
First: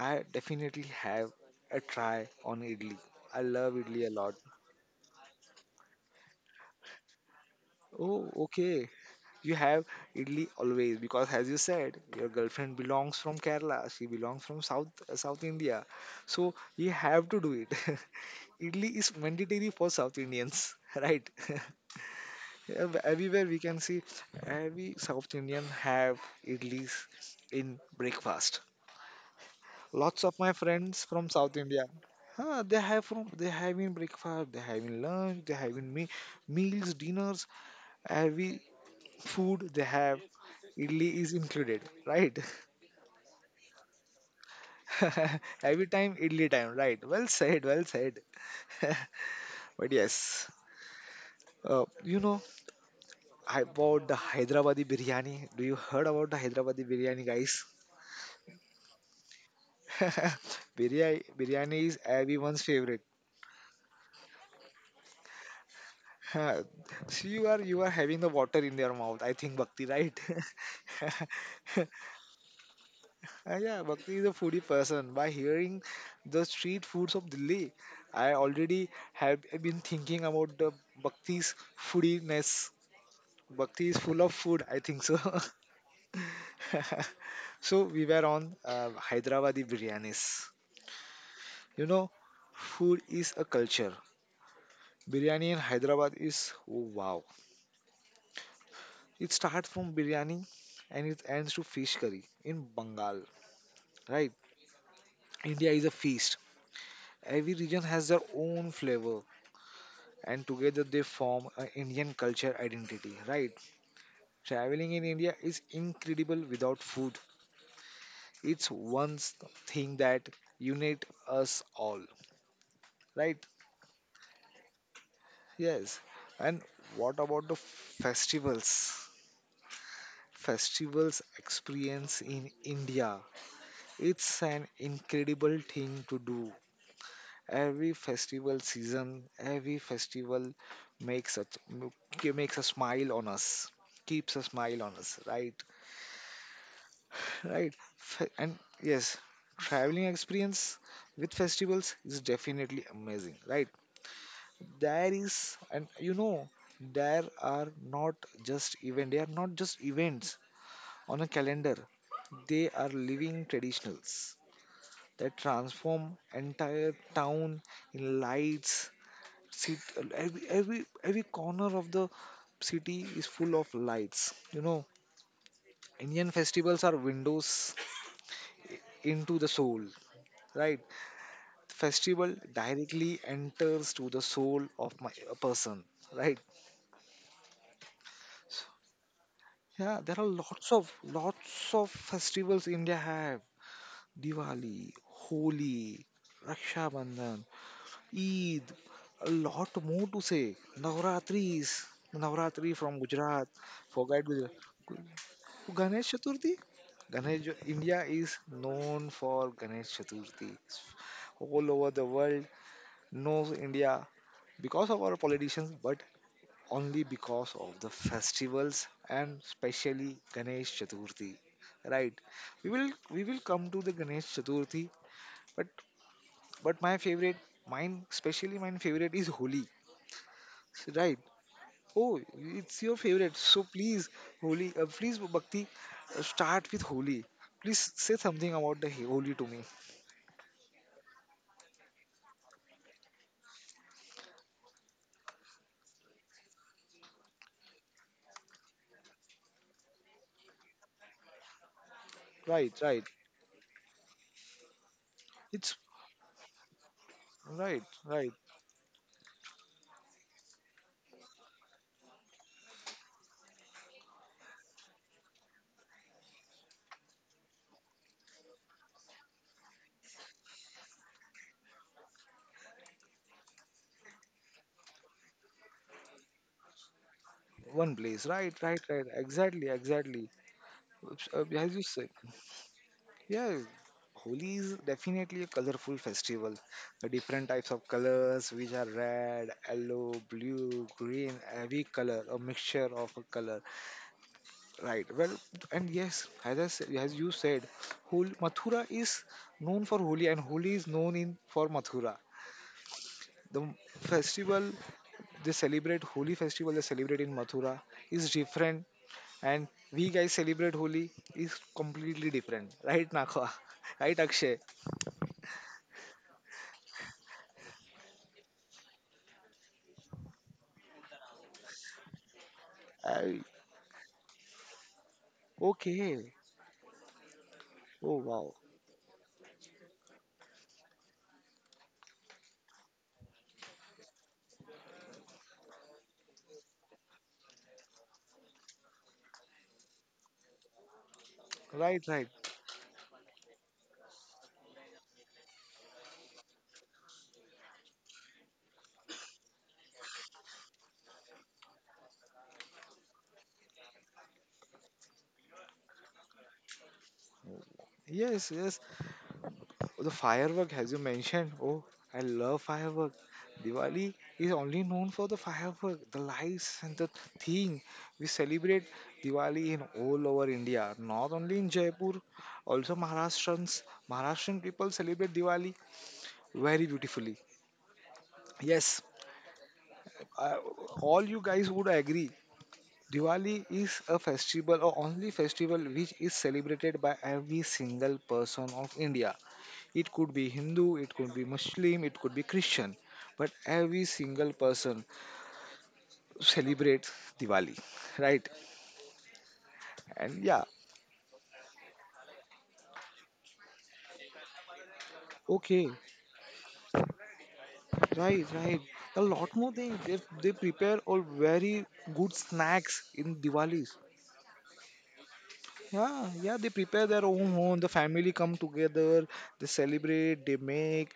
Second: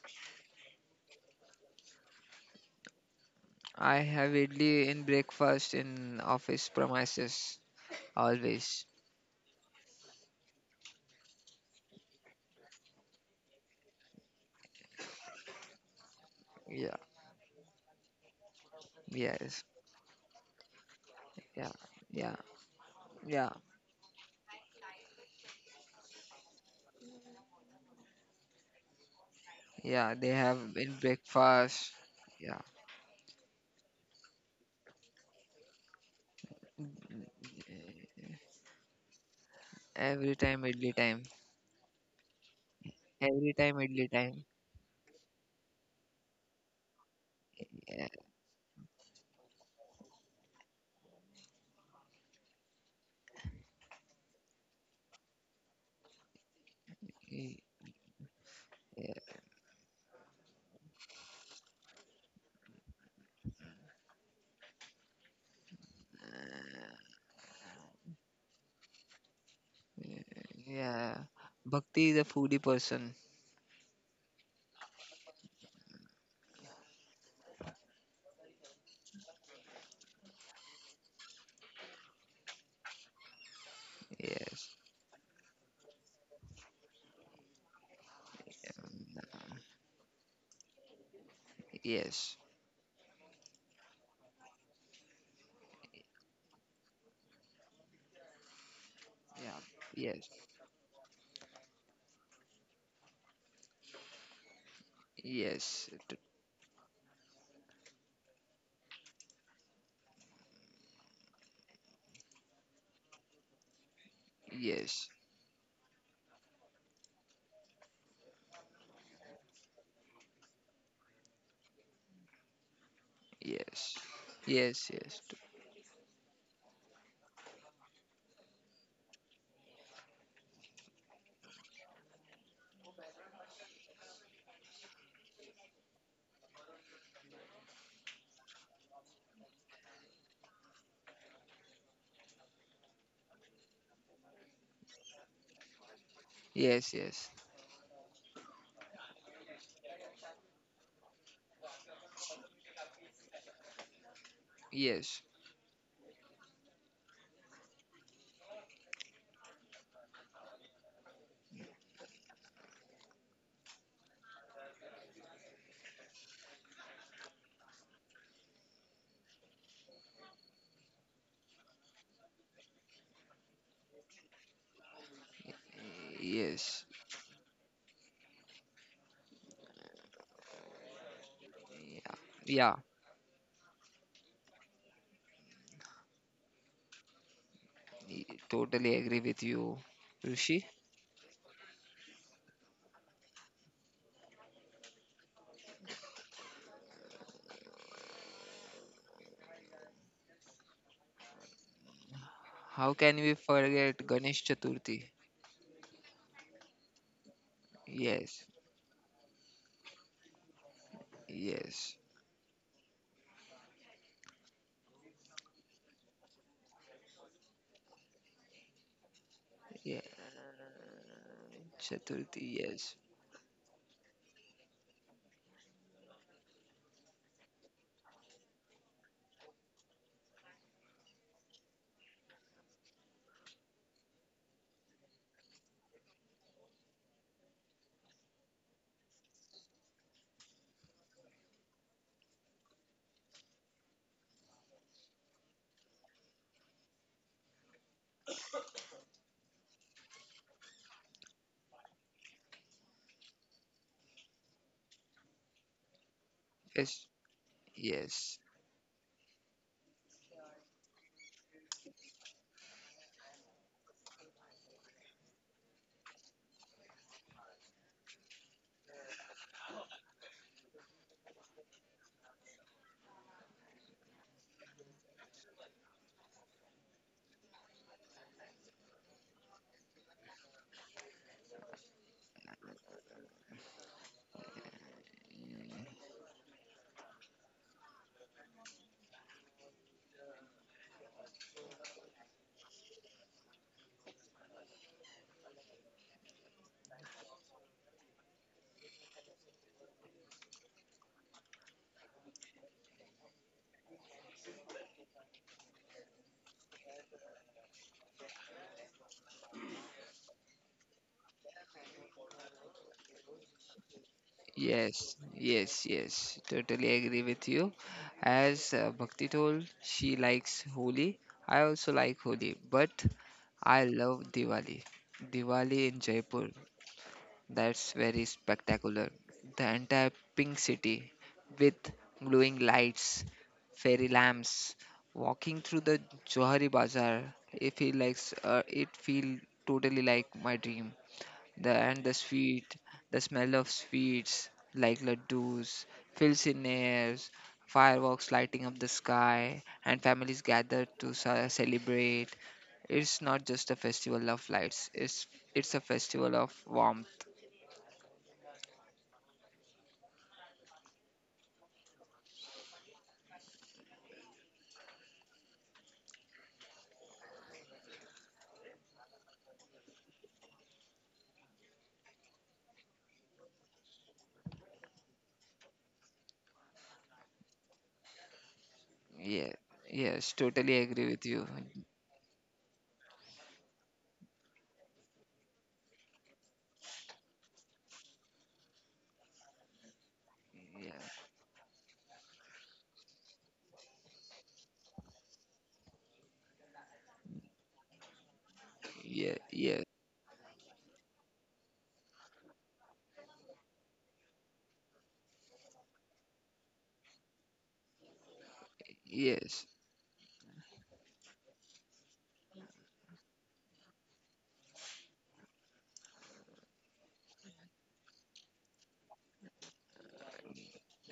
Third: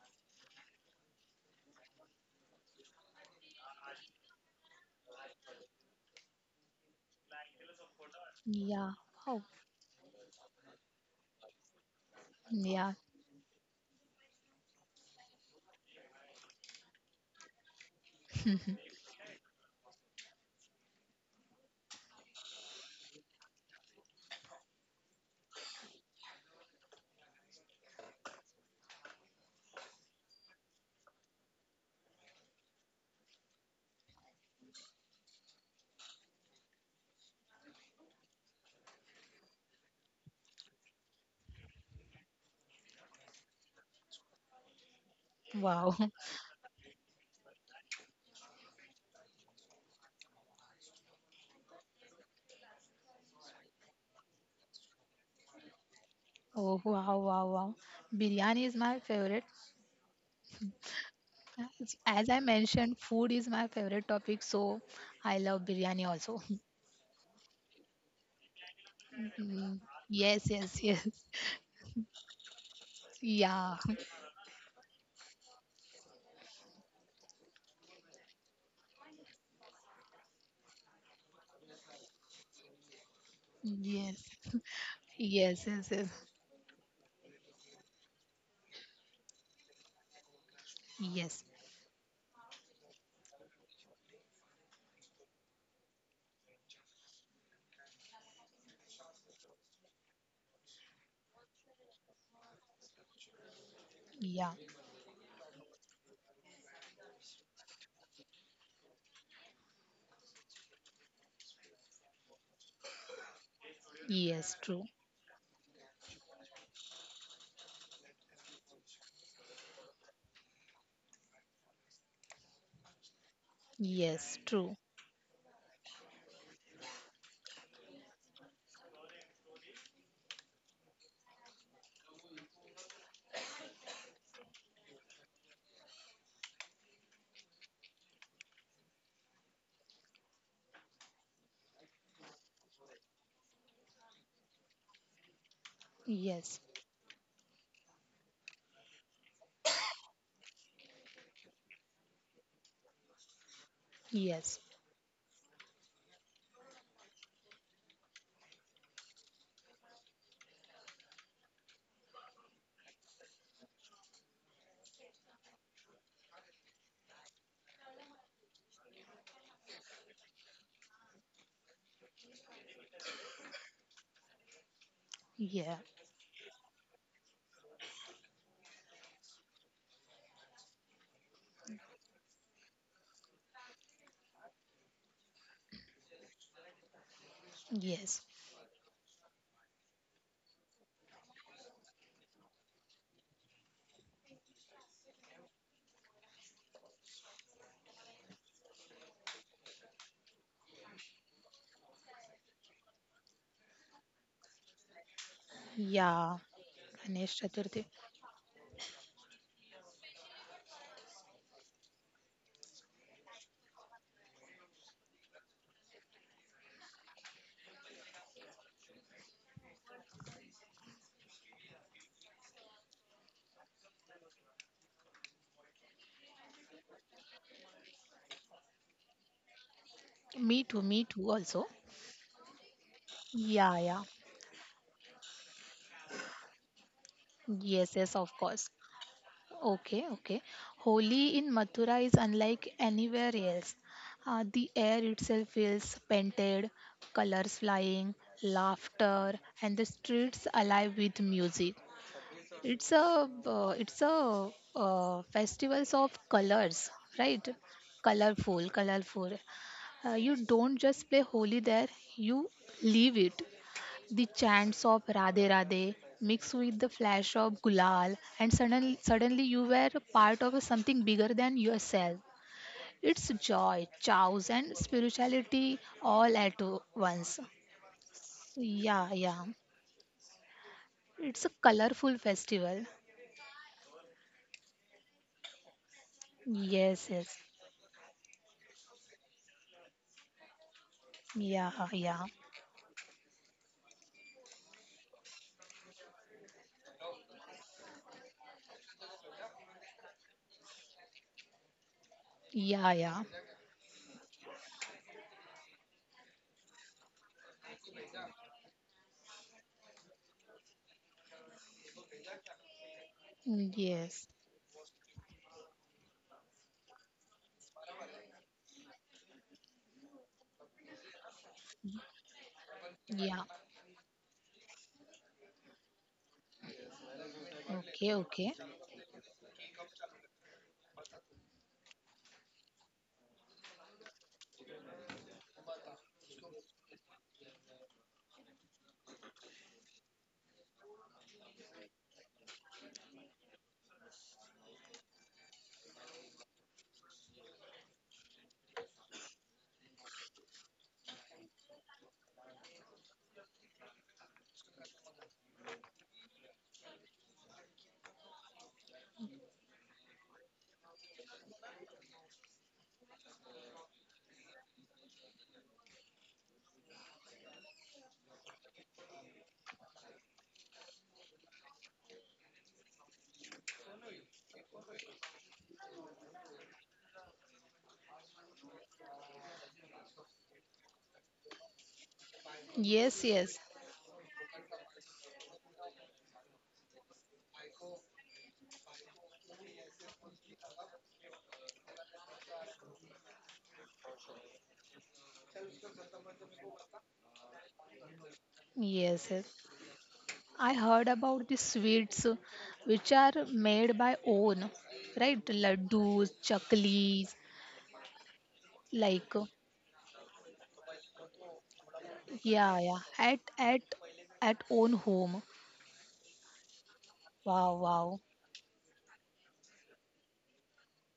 [SPEAKER 1] I definitely have a try on idli. I love
[SPEAKER 3] I
[SPEAKER 1] idli a
[SPEAKER 3] have
[SPEAKER 1] lot.
[SPEAKER 3] idli in breakfast in office premises
[SPEAKER 1] Oh,
[SPEAKER 3] always.
[SPEAKER 1] okay.
[SPEAKER 2] Yeah. Wow.
[SPEAKER 1] You have idli always because, as you said, your girlfriend
[SPEAKER 2] Yeah.
[SPEAKER 1] belongs from Kerala. She belongs from South South India, so you
[SPEAKER 3] Yeah,
[SPEAKER 1] have to do it. Idli is
[SPEAKER 3] yes,
[SPEAKER 1] mandatory for South Indians, right?
[SPEAKER 3] yeah, yeah,
[SPEAKER 1] Yeah, w- everywhere
[SPEAKER 3] yeah,
[SPEAKER 1] we can see every South Indian have idlis in breakfast.
[SPEAKER 3] yeah.
[SPEAKER 1] Lots
[SPEAKER 3] They
[SPEAKER 1] of my
[SPEAKER 3] have in
[SPEAKER 1] friends from South India,
[SPEAKER 3] breakfast.
[SPEAKER 1] huh,
[SPEAKER 3] Yeah.
[SPEAKER 1] they have from they have in breakfast, they have in lunch, they have in me meals, dinners, every food they have.
[SPEAKER 3] Every time idli
[SPEAKER 1] Idli
[SPEAKER 3] time.
[SPEAKER 1] is included, right?
[SPEAKER 3] Every time idli time.
[SPEAKER 1] Every
[SPEAKER 2] Wow.
[SPEAKER 1] time idli time, right? Well said, well
[SPEAKER 3] Yeah.
[SPEAKER 1] said. But yes, uh, you know about the Hyderabadi biryani. Do you heard about the
[SPEAKER 2] Oh,
[SPEAKER 1] Hyderabadi
[SPEAKER 2] wow,
[SPEAKER 1] biryani,
[SPEAKER 2] wow,
[SPEAKER 3] y-
[SPEAKER 1] guys?
[SPEAKER 2] wow. Biryani is my
[SPEAKER 3] Yeah,
[SPEAKER 2] favorite.
[SPEAKER 1] biryani, biryani
[SPEAKER 2] As
[SPEAKER 1] is
[SPEAKER 2] as I
[SPEAKER 1] everyone's
[SPEAKER 2] mentioned,
[SPEAKER 1] favorite.
[SPEAKER 2] food is my favorite topic, so I love biryani also.
[SPEAKER 1] Huh. So you are you are having the water in your mouth. I think
[SPEAKER 2] Mm,
[SPEAKER 1] Bhakti, right?
[SPEAKER 2] yes, yes, yes.
[SPEAKER 3] yeah. Bhakti is a foodie person.
[SPEAKER 1] Uh,
[SPEAKER 2] Yeah.
[SPEAKER 1] yeah, Bhakti is a foodie person. By hearing the street foods of Delhi, I already have been thinking about the Bhakti's foodiness. Bhakti is full
[SPEAKER 2] Yes.
[SPEAKER 1] of food.
[SPEAKER 3] Yes.
[SPEAKER 1] I think so.
[SPEAKER 2] Yes, yes, yes.
[SPEAKER 1] So we were on uh,
[SPEAKER 3] Mm,
[SPEAKER 1] Hyderabadi biryanis.
[SPEAKER 2] Yes.
[SPEAKER 1] You know,
[SPEAKER 3] Yes.
[SPEAKER 1] food is a culture. Biryani in Hyderabad is oh, wow. It
[SPEAKER 3] Yeah.
[SPEAKER 1] starts from
[SPEAKER 3] Yes.
[SPEAKER 1] biryani and it ends to fish curry in Bengal, right?
[SPEAKER 2] Yeah.
[SPEAKER 1] India is
[SPEAKER 3] Yes.
[SPEAKER 1] a
[SPEAKER 3] t-
[SPEAKER 1] feast. Every region has their own flavor and together they form an Indian culture identity, right?
[SPEAKER 2] Yes, true.
[SPEAKER 1] Traveling in
[SPEAKER 3] Yes.
[SPEAKER 1] India is incredible without food. It's one s- thing that unite us all, right?
[SPEAKER 3] Yes.
[SPEAKER 2] Yes, true.
[SPEAKER 3] Yes. Yes. t-
[SPEAKER 1] Yes. And what about the festivals? Festivals experience in India. It's an incredible thing to do every festival season, every festival makes a makes a smile on us, keeps a smile on us, right?
[SPEAKER 2] Yes.
[SPEAKER 3] Yes. Yes.
[SPEAKER 1] Right. Fe- And yes, traveling experience with festivals is definitely amazing, right?
[SPEAKER 2] Yes.
[SPEAKER 1] There
[SPEAKER 3] Yes.
[SPEAKER 1] is, and you know, there are not just event. They are not just events on a calendar. They are living traditionals that transform entire town in lights City, every every every corner of the city is full of lights. You know,
[SPEAKER 2] Yeah.
[SPEAKER 1] Indian festivals
[SPEAKER 3] Yes.
[SPEAKER 1] are windows into the soul, right?
[SPEAKER 3] Yeah.
[SPEAKER 1] Festival
[SPEAKER 3] Yeah.
[SPEAKER 1] directly enters to the soul of my a person, right?
[SPEAKER 2] Yes.
[SPEAKER 3] y- Totally agree with you,
[SPEAKER 1] Yeah, there are
[SPEAKER 3] Rishi.
[SPEAKER 1] lots of lots of festivals India have. Diwali, Holi, Raksha Bandhan, Eid, a lot more to say. Navratris, Navratri
[SPEAKER 3] How
[SPEAKER 1] from
[SPEAKER 3] can we
[SPEAKER 1] Gujarat,
[SPEAKER 3] forget
[SPEAKER 1] forget
[SPEAKER 3] Ganesh
[SPEAKER 1] Gujarat.
[SPEAKER 3] Chaturthi?
[SPEAKER 1] Ganesh
[SPEAKER 2] Yeah.
[SPEAKER 1] Chaturthi.
[SPEAKER 2] Ganesh
[SPEAKER 1] Ganesh
[SPEAKER 2] Chaturthi.
[SPEAKER 1] India is
[SPEAKER 3] Yes.
[SPEAKER 1] known for Ganesh Chaturthi all over
[SPEAKER 3] Yes.
[SPEAKER 1] the world, knows India because of our politicians, but only because of the festivals and
[SPEAKER 3] Yeah.
[SPEAKER 1] especially Ganesh Chaturthi. Right?
[SPEAKER 3] Chaturthi.
[SPEAKER 1] We will
[SPEAKER 3] Yes.
[SPEAKER 1] we will come to the Ganesh Chaturthi, but but my favorite, mine especially mine favorite is Holi.
[SPEAKER 2] Me too,
[SPEAKER 1] So,
[SPEAKER 2] me
[SPEAKER 1] right?
[SPEAKER 2] too also.
[SPEAKER 1] Oh, it's your favorite. So
[SPEAKER 2] Yeah, yeah.
[SPEAKER 1] please, Holi, uh, please, Bhakti, uh, start with Holi. Please
[SPEAKER 2] Yes, yes,
[SPEAKER 1] say
[SPEAKER 2] of
[SPEAKER 1] something
[SPEAKER 2] course.
[SPEAKER 1] about the Holi to me.
[SPEAKER 2] Okay, okay. Holi in Mathura is unlike anywhere else. Uh, the air itself feels painted, colors flying, laughter, and the streets alive with music.
[SPEAKER 1] Right,
[SPEAKER 2] It's a
[SPEAKER 1] right.
[SPEAKER 2] uh, it's a uh,
[SPEAKER 1] It's
[SPEAKER 2] festivals of colors,
[SPEAKER 3] Yes,
[SPEAKER 2] right?
[SPEAKER 1] right, right.
[SPEAKER 3] yes,
[SPEAKER 2] Colorful, colorful. Uh, you don't just play Holi there, you live it. The chants of Radhe Radhe mixed with the flash of Gulal, and suddenly, suddenly you were a part of something bigger than yourself. It's joy, chows, and spirituality all at once.
[SPEAKER 1] One place. Right, right, right.
[SPEAKER 2] Yeah, yeah.
[SPEAKER 1] Exactly, exactly. Oops,
[SPEAKER 2] It's
[SPEAKER 1] Uh,
[SPEAKER 2] a
[SPEAKER 1] as you said,
[SPEAKER 2] colorful festival.
[SPEAKER 1] yeah, Holi is definitely a colorful festival. The
[SPEAKER 2] Yes, yes.
[SPEAKER 1] different types of colors, which are red, yellow, blue, green,
[SPEAKER 2] Yeah,
[SPEAKER 1] every color,
[SPEAKER 2] yeah,
[SPEAKER 1] a mixture of a color. Right. Well, and yes, as I, s- as you said, Hol Mathura is known for Holi, and Holi is known in for Mathura.
[SPEAKER 2] yeah, yeah.
[SPEAKER 1] The m- festival they celebrate Holi festival they celebrate in Mathura is different, and we guys celebrate Holi is completely different. Right, Nakwa?
[SPEAKER 2] Mm,
[SPEAKER 1] Right,
[SPEAKER 2] yes,
[SPEAKER 1] Akshay?
[SPEAKER 3] yes, yes, yes. Totally agree with you. As uh, Bhakti told, she likes Holi. I also like Holi, but
[SPEAKER 1] I,
[SPEAKER 2] yeah.
[SPEAKER 3] I love Diwali. Diwali in
[SPEAKER 1] okay.
[SPEAKER 3] Jaipur, that's
[SPEAKER 2] Okay,
[SPEAKER 1] Oh
[SPEAKER 3] very
[SPEAKER 2] okay.
[SPEAKER 1] wow.
[SPEAKER 3] spectacular. The entire pink city with glowing lights, fairy lamps, walking through the Johari Bazaar. It feel like uh, it feel totally like my dream. The and
[SPEAKER 1] Right,
[SPEAKER 3] the
[SPEAKER 1] right.
[SPEAKER 3] sweet, the smell of sweets like laddus fills in airs, fireworks lighting up the sky, and families gather to ce- celebrate. It's not just a festival of lights. It's it's a festival of warmth.
[SPEAKER 1] Yes, yes. The firework, as you mentioned, oh, I love firework. Diwali is only known for the firework, the lights, and the thing. We celebrate Diwali in all over India, not only in Jaipur, also Maharashtrians. Maharashtrian people celebrate Diwali very beautifully. Yes,
[SPEAKER 3] Yeah, yes,
[SPEAKER 1] uh,
[SPEAKER 3] totally agree
[SPEAKER 1] all
[SPEAKER 3] with
[SPEAKER 1] you
[SPEAKER 3] you.
[SPEAKER 1] guys would agree
[SPEAKER 2] Yes, yes,
[SPEAKER 1] Diwali is a festival or only festival which is celebrated by every single person of India. It could be
[SPEAKER 3] Yeah,
[SPEAKER 1] Hindu, it could be Muslim, it could be Christian, but every single person celebrates Diwali, right?
[SPEAKER 2] yes,
[SPEAKER 3] yeah,
[SPEAKER 2] yes.
[SPEAKER 3] yeah,
[SPEAKER 1] And yeah,
[SPEAKER 2] I heard about the sweets uh, which are made by own, right?
[SPEAKER 1] okay,
[SPEAKER 2] Laddus, chaklis,
[SPEAKER 1] right, right. A
[SPEAKER 2] like uh,
[SPEAKER 1] lot
[SPEAKER 3] yes.
[SPEAKER 1] more things they, they prepare all very good
[SPEAKER 2] yeah, yeah.
[SPEAKER 1] snacks in
[SPEAKER 2] At at
[SPEAKER 1] Diwali's.
[SPEAKER 2] at own home.
[SPEAKER 1] Yeah, yeah, they prepare their own
[SPEAKER 2] Wow,
[SPEAKER 1] home. The
[SPEAKER 2] wow,
[SPEAKER 1] family come together, they celebrate, they make,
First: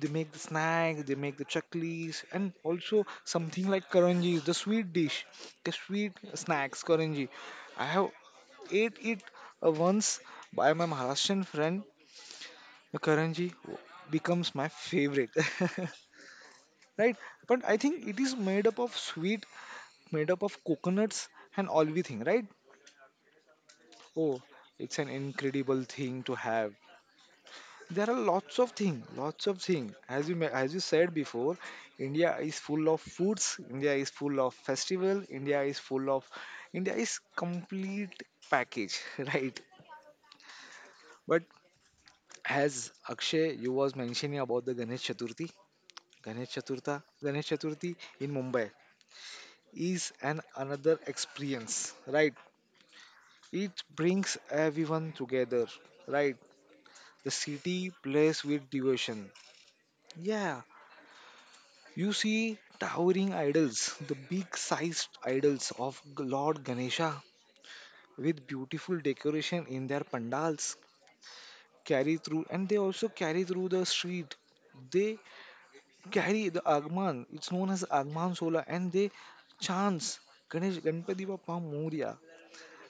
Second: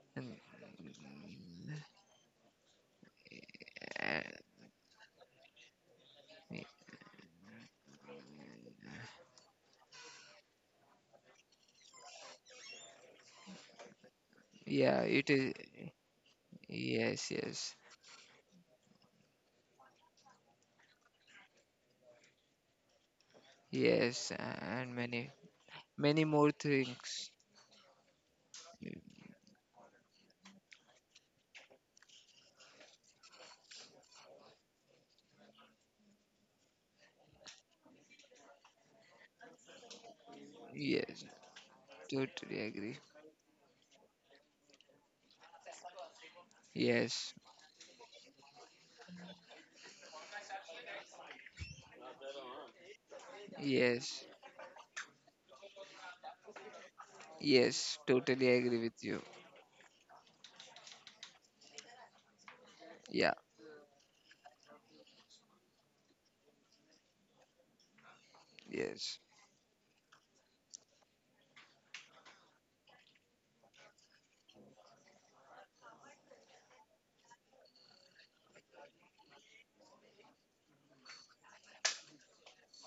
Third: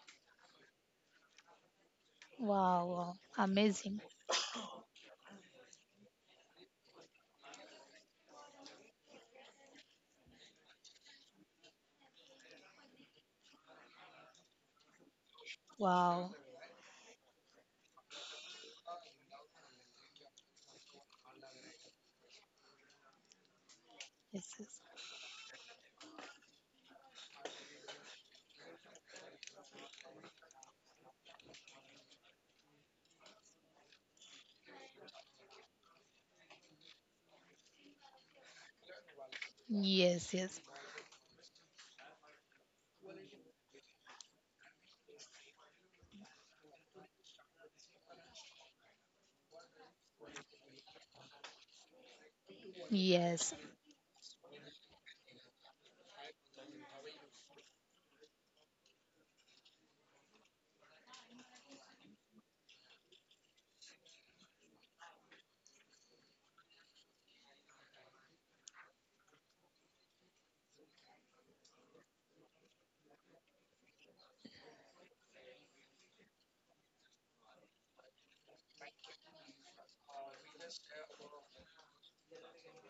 [SPEAKER 1] they make
[SPEAKER 3] And,
[SPEAKER 1] the snack, they make the chaklis, and
[SPEAKER 2] wow,
[SPEAKER 1] also
[SPEAKER 2] wow.
[SPEAKER 1] something like
[SPEAKER 2] Amazing.
[SPEAKER 3] uh,
[SPEAKER 1] karanji, the sweet dish, the sweet
[SPEAKER 3] y-
[SPEAKER 1] snacks, karanji. I have ate it uh, once by my Maharashtrian friend. The karanji becomes my
[SPEAKER 3] yeah,
[SPEAKER 1] favorite,
[SPEAKER 3] it is.
[SPEAKER 2] Wow.
[SPEAKER 1] right?
[SPEAKER 3] Yes,
[SPEAKER 1] But I
[SPEAKER 3] yes,
[SPEAKER 1] think it is made up of sweet, made up of coconuts and all we think, right?
[SPEAKER 3] yes,
[SPEAKER 1] Oh,
[SPEAKER 2] Yes, yes,
[SPEAKER 3] and
[SPEAKER 1] it's an
[SPEAKER 3] many,
[SPEAKER 1] incredible thing
[SPEAKER 3] many
[SPEAKER 1] to
[SPEAKER 3] more
[SPEAKER 1] have.
[SPEAKER 3] things.
[SPEAKER 1] There are lots of things, lots of things. as you ma- as you said before, india is full of foods, india is full of festival, india is full of india is complete package right?
[SPEAKER 2] yes, yes,
[SPEAKER 3] Yes,
[SPEAKER 1] But
[SPEAKER 3] totally
[SPEAKER 1] as
[SPEAKER 3] agree.
[SPEAKER 1] akshay you was mentioning about the ganesh chaturthi, ganesh chaturtha
[SPEAKER 3] Yes,
[SPEAKER 1] ganesh chaturthi in mumbai is an another experience, right?
[SPEAKER 2] yes.
[SPEAKER 1] It
[SPEAKER 3] yes,
[SPEAKER 1] brings everyone together, right? The city
[SPEAKER 3] yes,
[SPEAKER 1] plays
[SPEAKER 3] totally
[SPEAKER 1] with
[SPEAKER 3] agree with you.
[SPEAKER 1] devotion, yeah. You see towering
[SPEAKER 3] Yeah,
[SPEAKER 1] idols, the big sized idols of G- Lord Ganesha with beautiful
[SPEAKER 3] yes,
[SPEAKER 1] decoration in their pandals carry through, and they also carry through the street. They carry the Agman, it's known as Agman Sola, and they chants Ganesh Ganpati Bappa Moria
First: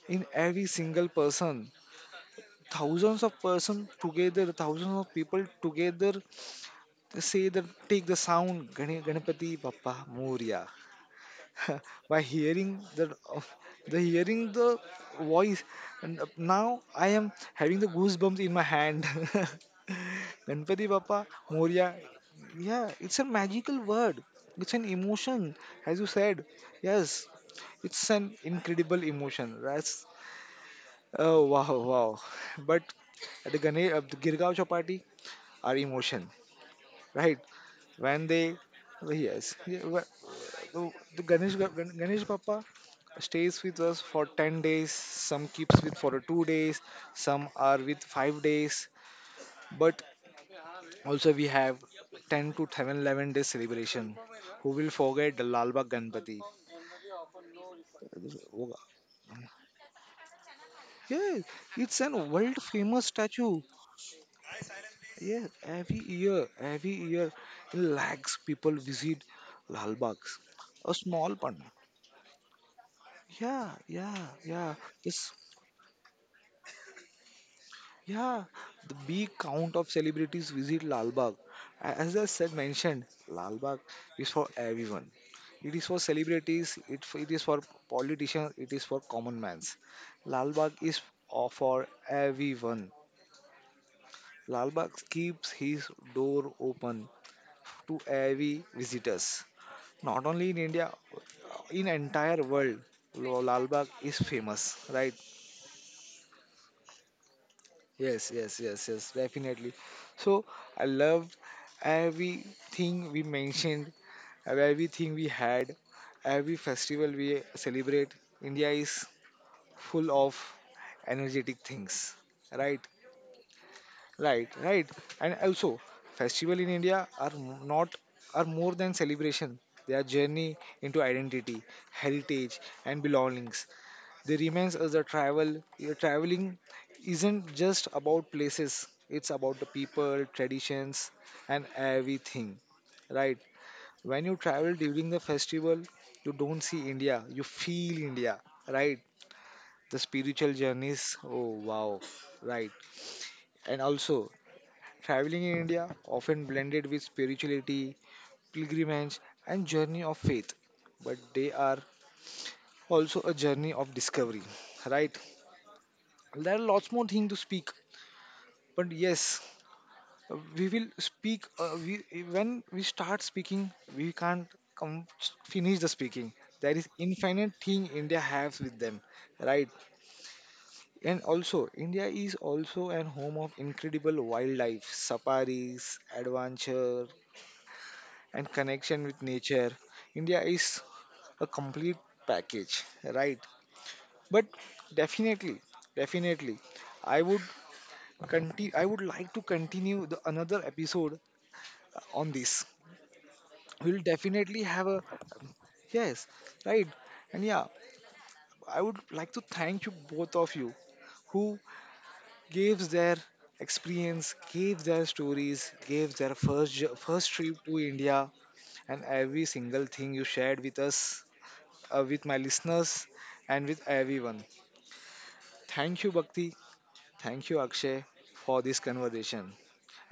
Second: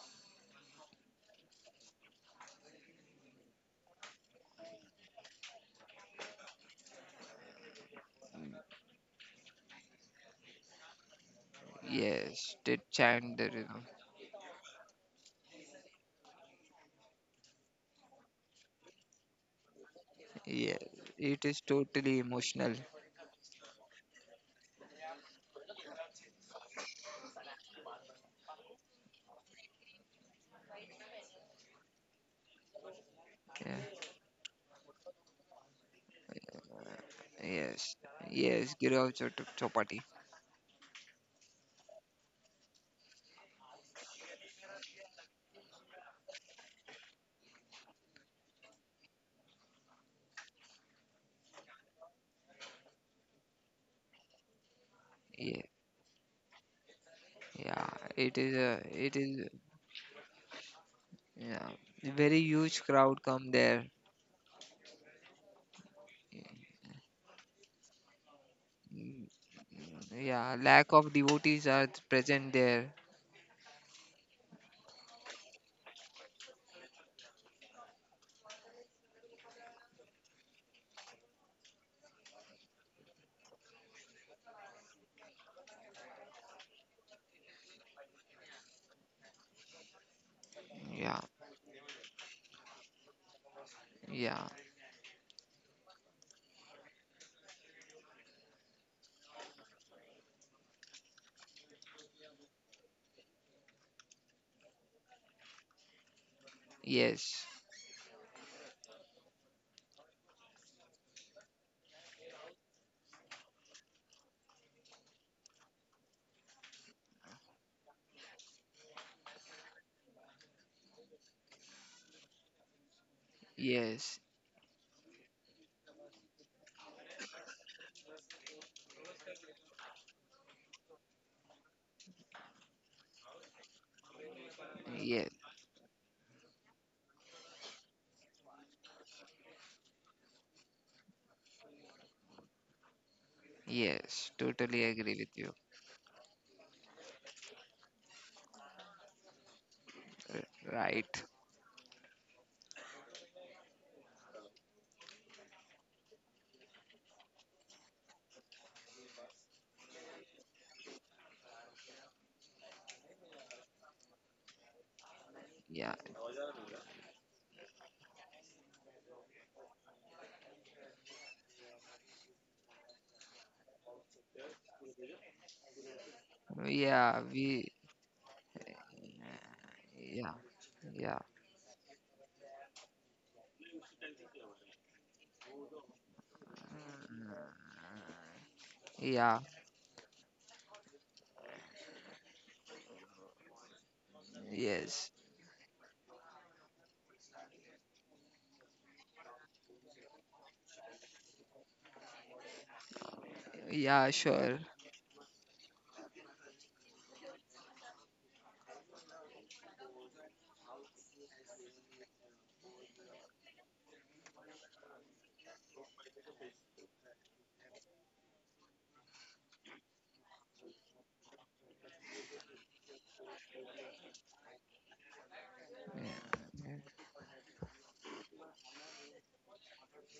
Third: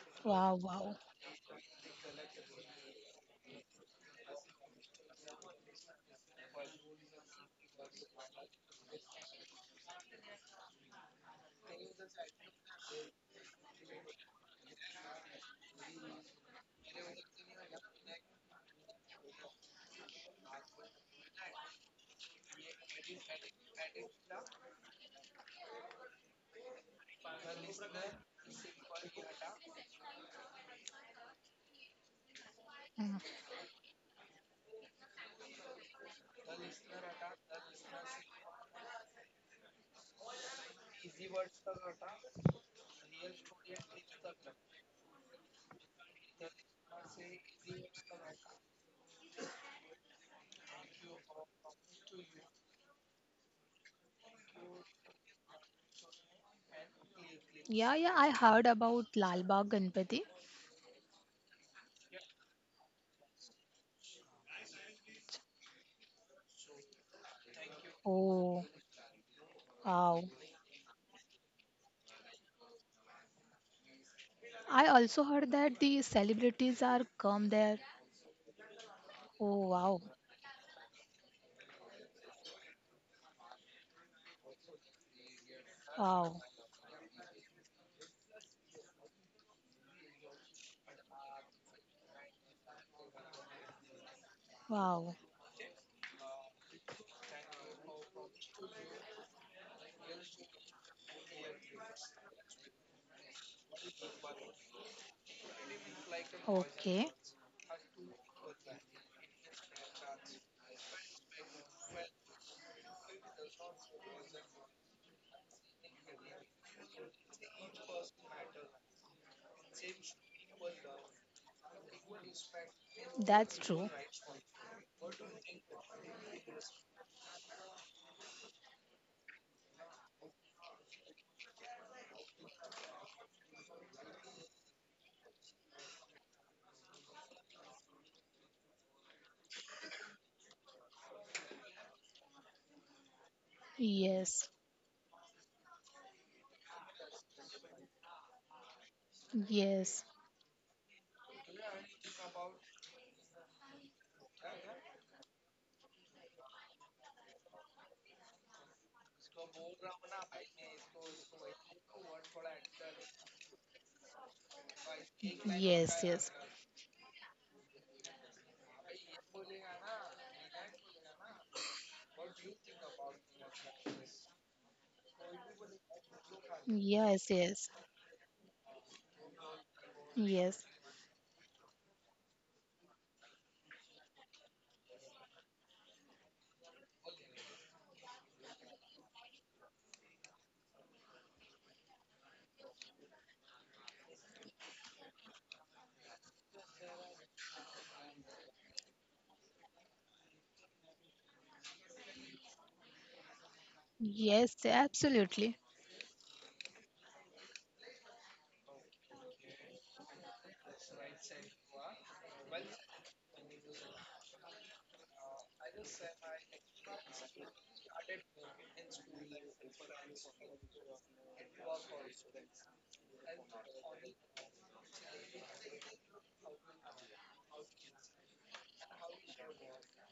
[SPEAKER 1] in
[SPEAKER 2] Wow,
[SPEAKER 1] every
[SPEAKER 2] wow.
[SPEAKER 1] single person. Thousands of person together, thousands of people together say that, take the sound Gane- Ganpati Bappa Moria by
[SPEAKER 3] yes. They
[SPEAKER 1] hearing the
[SPEAKER 3] chant the rhythm.
[SPEAKER 1] the hearing the voice, and now I am having the goosebumps in my hand.
[SPEAKER 3] Yeah,
[SPEAKER 1] Ganpati bappa
[SPEAKER 3] it is
[SPEAKER 1] moria,
[SPEAKER 3] totally emotional.
[SPEAKER 1] yeah, it's a magical word, it's an emotion, as you said, yes, it's an incredible emotion. That's oh wow wow. But
[SPEAKER 2] Mm-hmm.
[SPEAKER 1] at the
[SPEAKER 3] Yeah,
[SPEAKER 1] Ganesh, uh, the girgaon chapati are emotion, right?
[SPEAKER 3] yes,
[SPEAKER 1] When they
[SPEAKER 3] yes. Girav Chot-
[SPEAKER 1] yes yeah,
[SPEAKER 3] Chopati.
[SPEAKER 1] wh- so the Ganesh Gan- Ganesh Bappa stays with us for ten days, some keeps with for two days, some are with five days, but also we have ten to ten eleven days celebration. Who will forget the
[SPEAKER 3] Yeah,
[SPEAKER 1] Lalbagh Ganpati?
[SPEAKER 3] yeah.
[SPEAKER 2] Yeah, yeah, I
[SPEAKER 3] It is
[SPEAKER 2] heard
[SPEAKER 3] a,
[SPEAKER 2] about
[SPEAKER 3] it
[SPEAKER 2] Lal
[SPEAKER 3] is,
[SPEAKER 2] Bagh Ganpati.
[SPEAKER 1] Yeah,
[SPEAKER 3] yeah.
[SPEAKER 1] it's
[SPEAKER 3] A
[SPEAKER 1] an
[SPEAKER 3] very
[SPEAKER 1] world
[SPEAKER 3] huge
[SPEAKER 1] famous
[SPEAKER 3] crowd come
[SPEAKER 1] statue.
[SPEAKER 3] there.
[SPEAKER 1] Yeah, every year, every year, in lakhs
[SPEAKER 2] Oh,
[SPEAKER 1] people visit
[SPEAKER 3] Mm,
[SPEAKER 1] Lalbagh.
[SPEAKER 2] wow.
[SPEAKER 3] Yeah, lack
[SPEAKER 1] A
[SPEAKER 3] of
[SPEAKER 1] small one.
[SPEAKER 3] devotees are present there.
[SPEAKER 1] Yeah, yeah, yeah.
[SPEAKER 2] I also
[SPEAKER 1] This
[SPEAKER 2] heard that the celebrities are come there.
[SPEAKER 1] Yeah, the big
[SPEAKER 2] Oh,
[SPEAKER 1] count of
[SPEAKER 2] wow.
[SPEAKER 1] celebrities visit Lal Bagh. A- As I said mentioned, Lal Bagh is for everyone. It is for
[SPEAKER 2] Wow.
[SPEAKER 1] celebrities, it, f- it is for politicians, it is for common mans. Lal Bagh is
[SPEAKER 3] Yeah,
[SPEAKER 1] o- for everyone.
[SPEAKER 3] yeah.
[SPEAKER 1] Lal Bagh
[SPEAKER 2] Wow.
[SPEAKER 1] keeps his door open to every visitors. Not only in India, uh, in entire world, Lo- Lal Bagh is famous, right?
[SPEAKER 2] Okay.
[SPEAKER 3] Yes,
[SPEAKER 1] Yes, yes, yes, yes, definitely. So I love everything we mentioned, uh, everything we had, every festival we celebrate. India is full of energetic things, right?
[SPEAKER 2] That's true.
[SPEAKER 3] yes,
[SPEAKER 1] Right, right. And also, festival in India are m- not are more than celebration. They are journey into identity, heritage, and belongings. They remains as a
[SPEAKER 3] yes.
[SPEAKER 1] travel. Your traveling isn't just about places; it's about the people, traditions, and everything. Right?
[SPEAKER 3] Yes,
[SPEAKER 1] When you
[SPEAKER 2] Yes.
[SPEAKER 1] travel
[SPEAKER 3] totally
[SPEAKER 1] during
[SPEAKER 3] agree
[SPEAKER 1] the
[SPEAKER 3] with you.
[SPEAKER 1] festival, you don't see India. You feel India. Right? The
[SPEAKER 2] Yes.
[SPEAKER 3] R-
[SPEAKER 1] spiritual journeys.
[SPEAKER 3] Right.
[SPEAKER 1] Oh wow! Right. And also, traveling in India often blended with spirituality, pilgrimage, and journey of faith. But they are also a journey of discovery. Right?
[SPEAKER 3] Yeah.
[SPEAKER 2] Yes, yes.
[SPEAKER 1] There are lots more things to speak, but yes, uh, we will speak uh, we when we start speaking we can't come finish the speaking. There is
[SPEAKER 3] Yeah,
[SPEAKER 2] Yes,
[SPEAKER 1] infinite
[SPEAKER 3] we
[SPEAKER 2] yes.
[SPEAKER 1] thing india has with them, right?
[SPEAKER 3] yeah,
[SPEAKER 2] Yes.
[SPEAKER 3] yeah.
[SPEAKER 1] And also india is also an home of incredible wildlife safaris, adventure, and connection with
[SPEAKER 3] Yeah.
[SPEAKER 1] nature. India is a complete package, right? But
[SPEAKER 3] Yes.
[SPEAKER 1] definitely, definitely, I would continue I would like to continue the another episode on this.
[SPEAKER 3] Yeah,
[SPEAKER 1] We'll
[SPEAKER 3] sure.
[SPEAKER 1] definitely
[SPEAKER 2] Yes,
[SPEAKER 1] have a
[SPEAKER 2] absolutely.
[SPEAKER 1] yes, right. And yeah, I would like to thank you both of you who gave their experience, gave their stories, gave their first jo- first trip to india, and every single thing you shared with us, uh, with my listeners and with everyone. Thank you
[SPEAKER 3] Yeah,
[SPEAKER 1] bhakti,
[SPEAKER 3] okay.
[SPEAKER 1] thank you akshay, for this conversation.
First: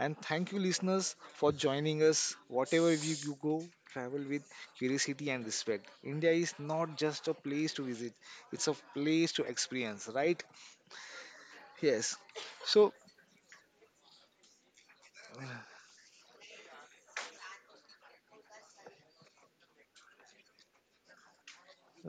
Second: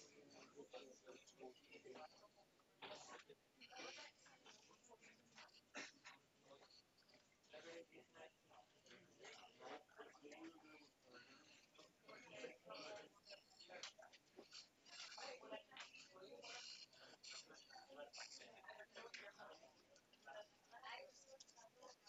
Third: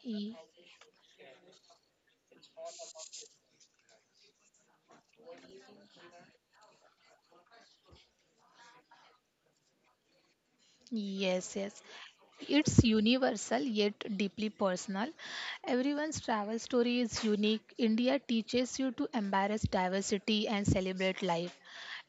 [SPEAKER 1] And
[SPEAKER 2] Y-
[SPEAKER 1] thank you, listeners, for joining us. Whatever you you go, travel with curiosity and respect. India is not just a place to visit, it's a place to experience, right?
[SPEAKER 2] Yes, yes.
[SPEAKER 1] Yes.
[SPEAKER 2] It's
[SPEAKER 1] So,
[SPEAKER 2] universal yet deeply personal. Everyone's travel story is unique. India teaches you to embrace diversity and celebrate life.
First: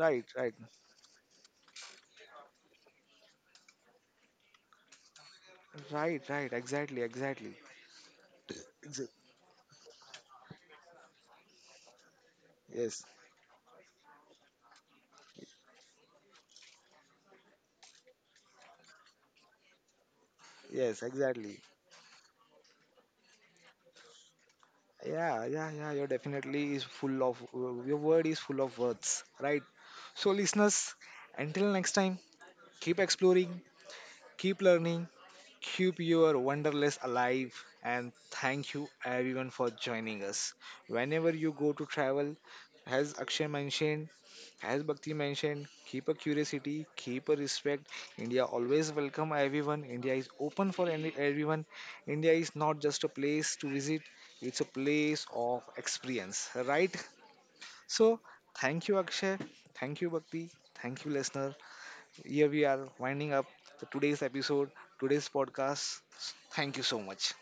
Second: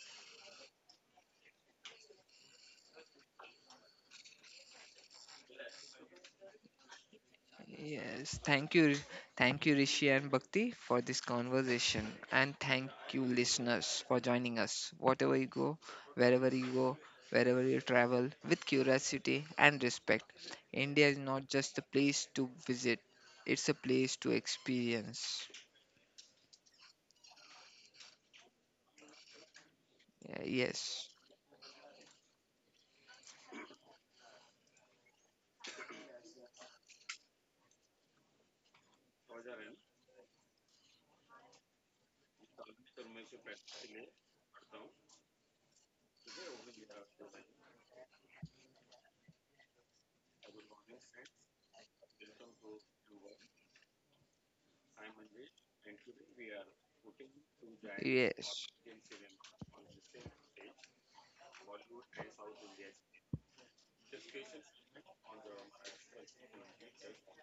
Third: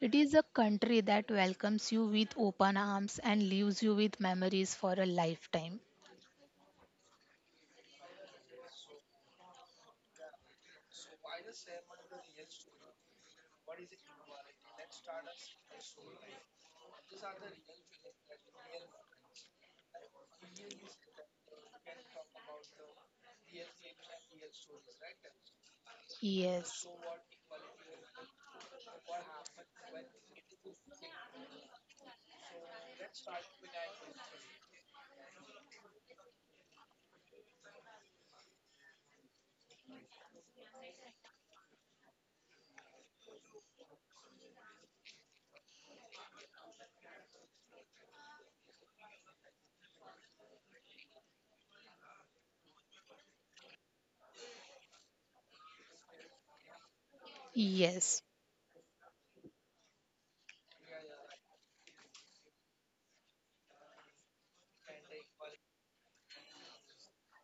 [SPEAKER 2] It is a
[SPEAKER 1] right,
[SPEAKER 2] country that welcomes you with open arms and leaves you with memories for a lifetime.
[SPEAKER 1] right, right, exactly, exactly.
[SPEAKER 3] Yes. Thank you.
[SPEAKER 1] Exa-
[SPEAKER 3] Thank you, Rishi and Bhakti, for this conversation, and thank
[SPEAKER 1] Yes,
[SPEAKER 3] you, listeners, for joining us. Whatever you go, wherever you go, wherever you travel with curiosity and respect.
[SPEAKER 1] yes,
[SPEAKER 3] India is not
[SPEAKER 1] exactly.
[SPEAKER 3] just a place to visit. It's a place to experience.
[SPEAKER 1] Yeah, yeah, yeah, you're definitely
[SPEAKER 2] Yes,
[SPEAKER 1] is full of, your word is full of words, right? So,
[SPEAKER 3] Yeah,
[SPEAKER 1] listeners,
[SPEAKER 3] yes.
[SPEAKER 1] until next time, keep exploring, keep learning, keep your wanderlust alive, and thank you everyone for joining us. Whenever you go to travel, as Akshay mentioned, as Bhakti mentioned, keep a curiosity, keep a respect. India always welcome everyone. India is open for any, everyone. India is not just a place to visit; it's a place of experience, right? So,
[SPEAKER 2] yes.
[SPEAKER 3] Yes.
[SPEAKER 1] thank you, Akshay. Thank you, Bhakti. Thank you, listener. Here we are winding up the today's episode, today's podcast. Thank you so much.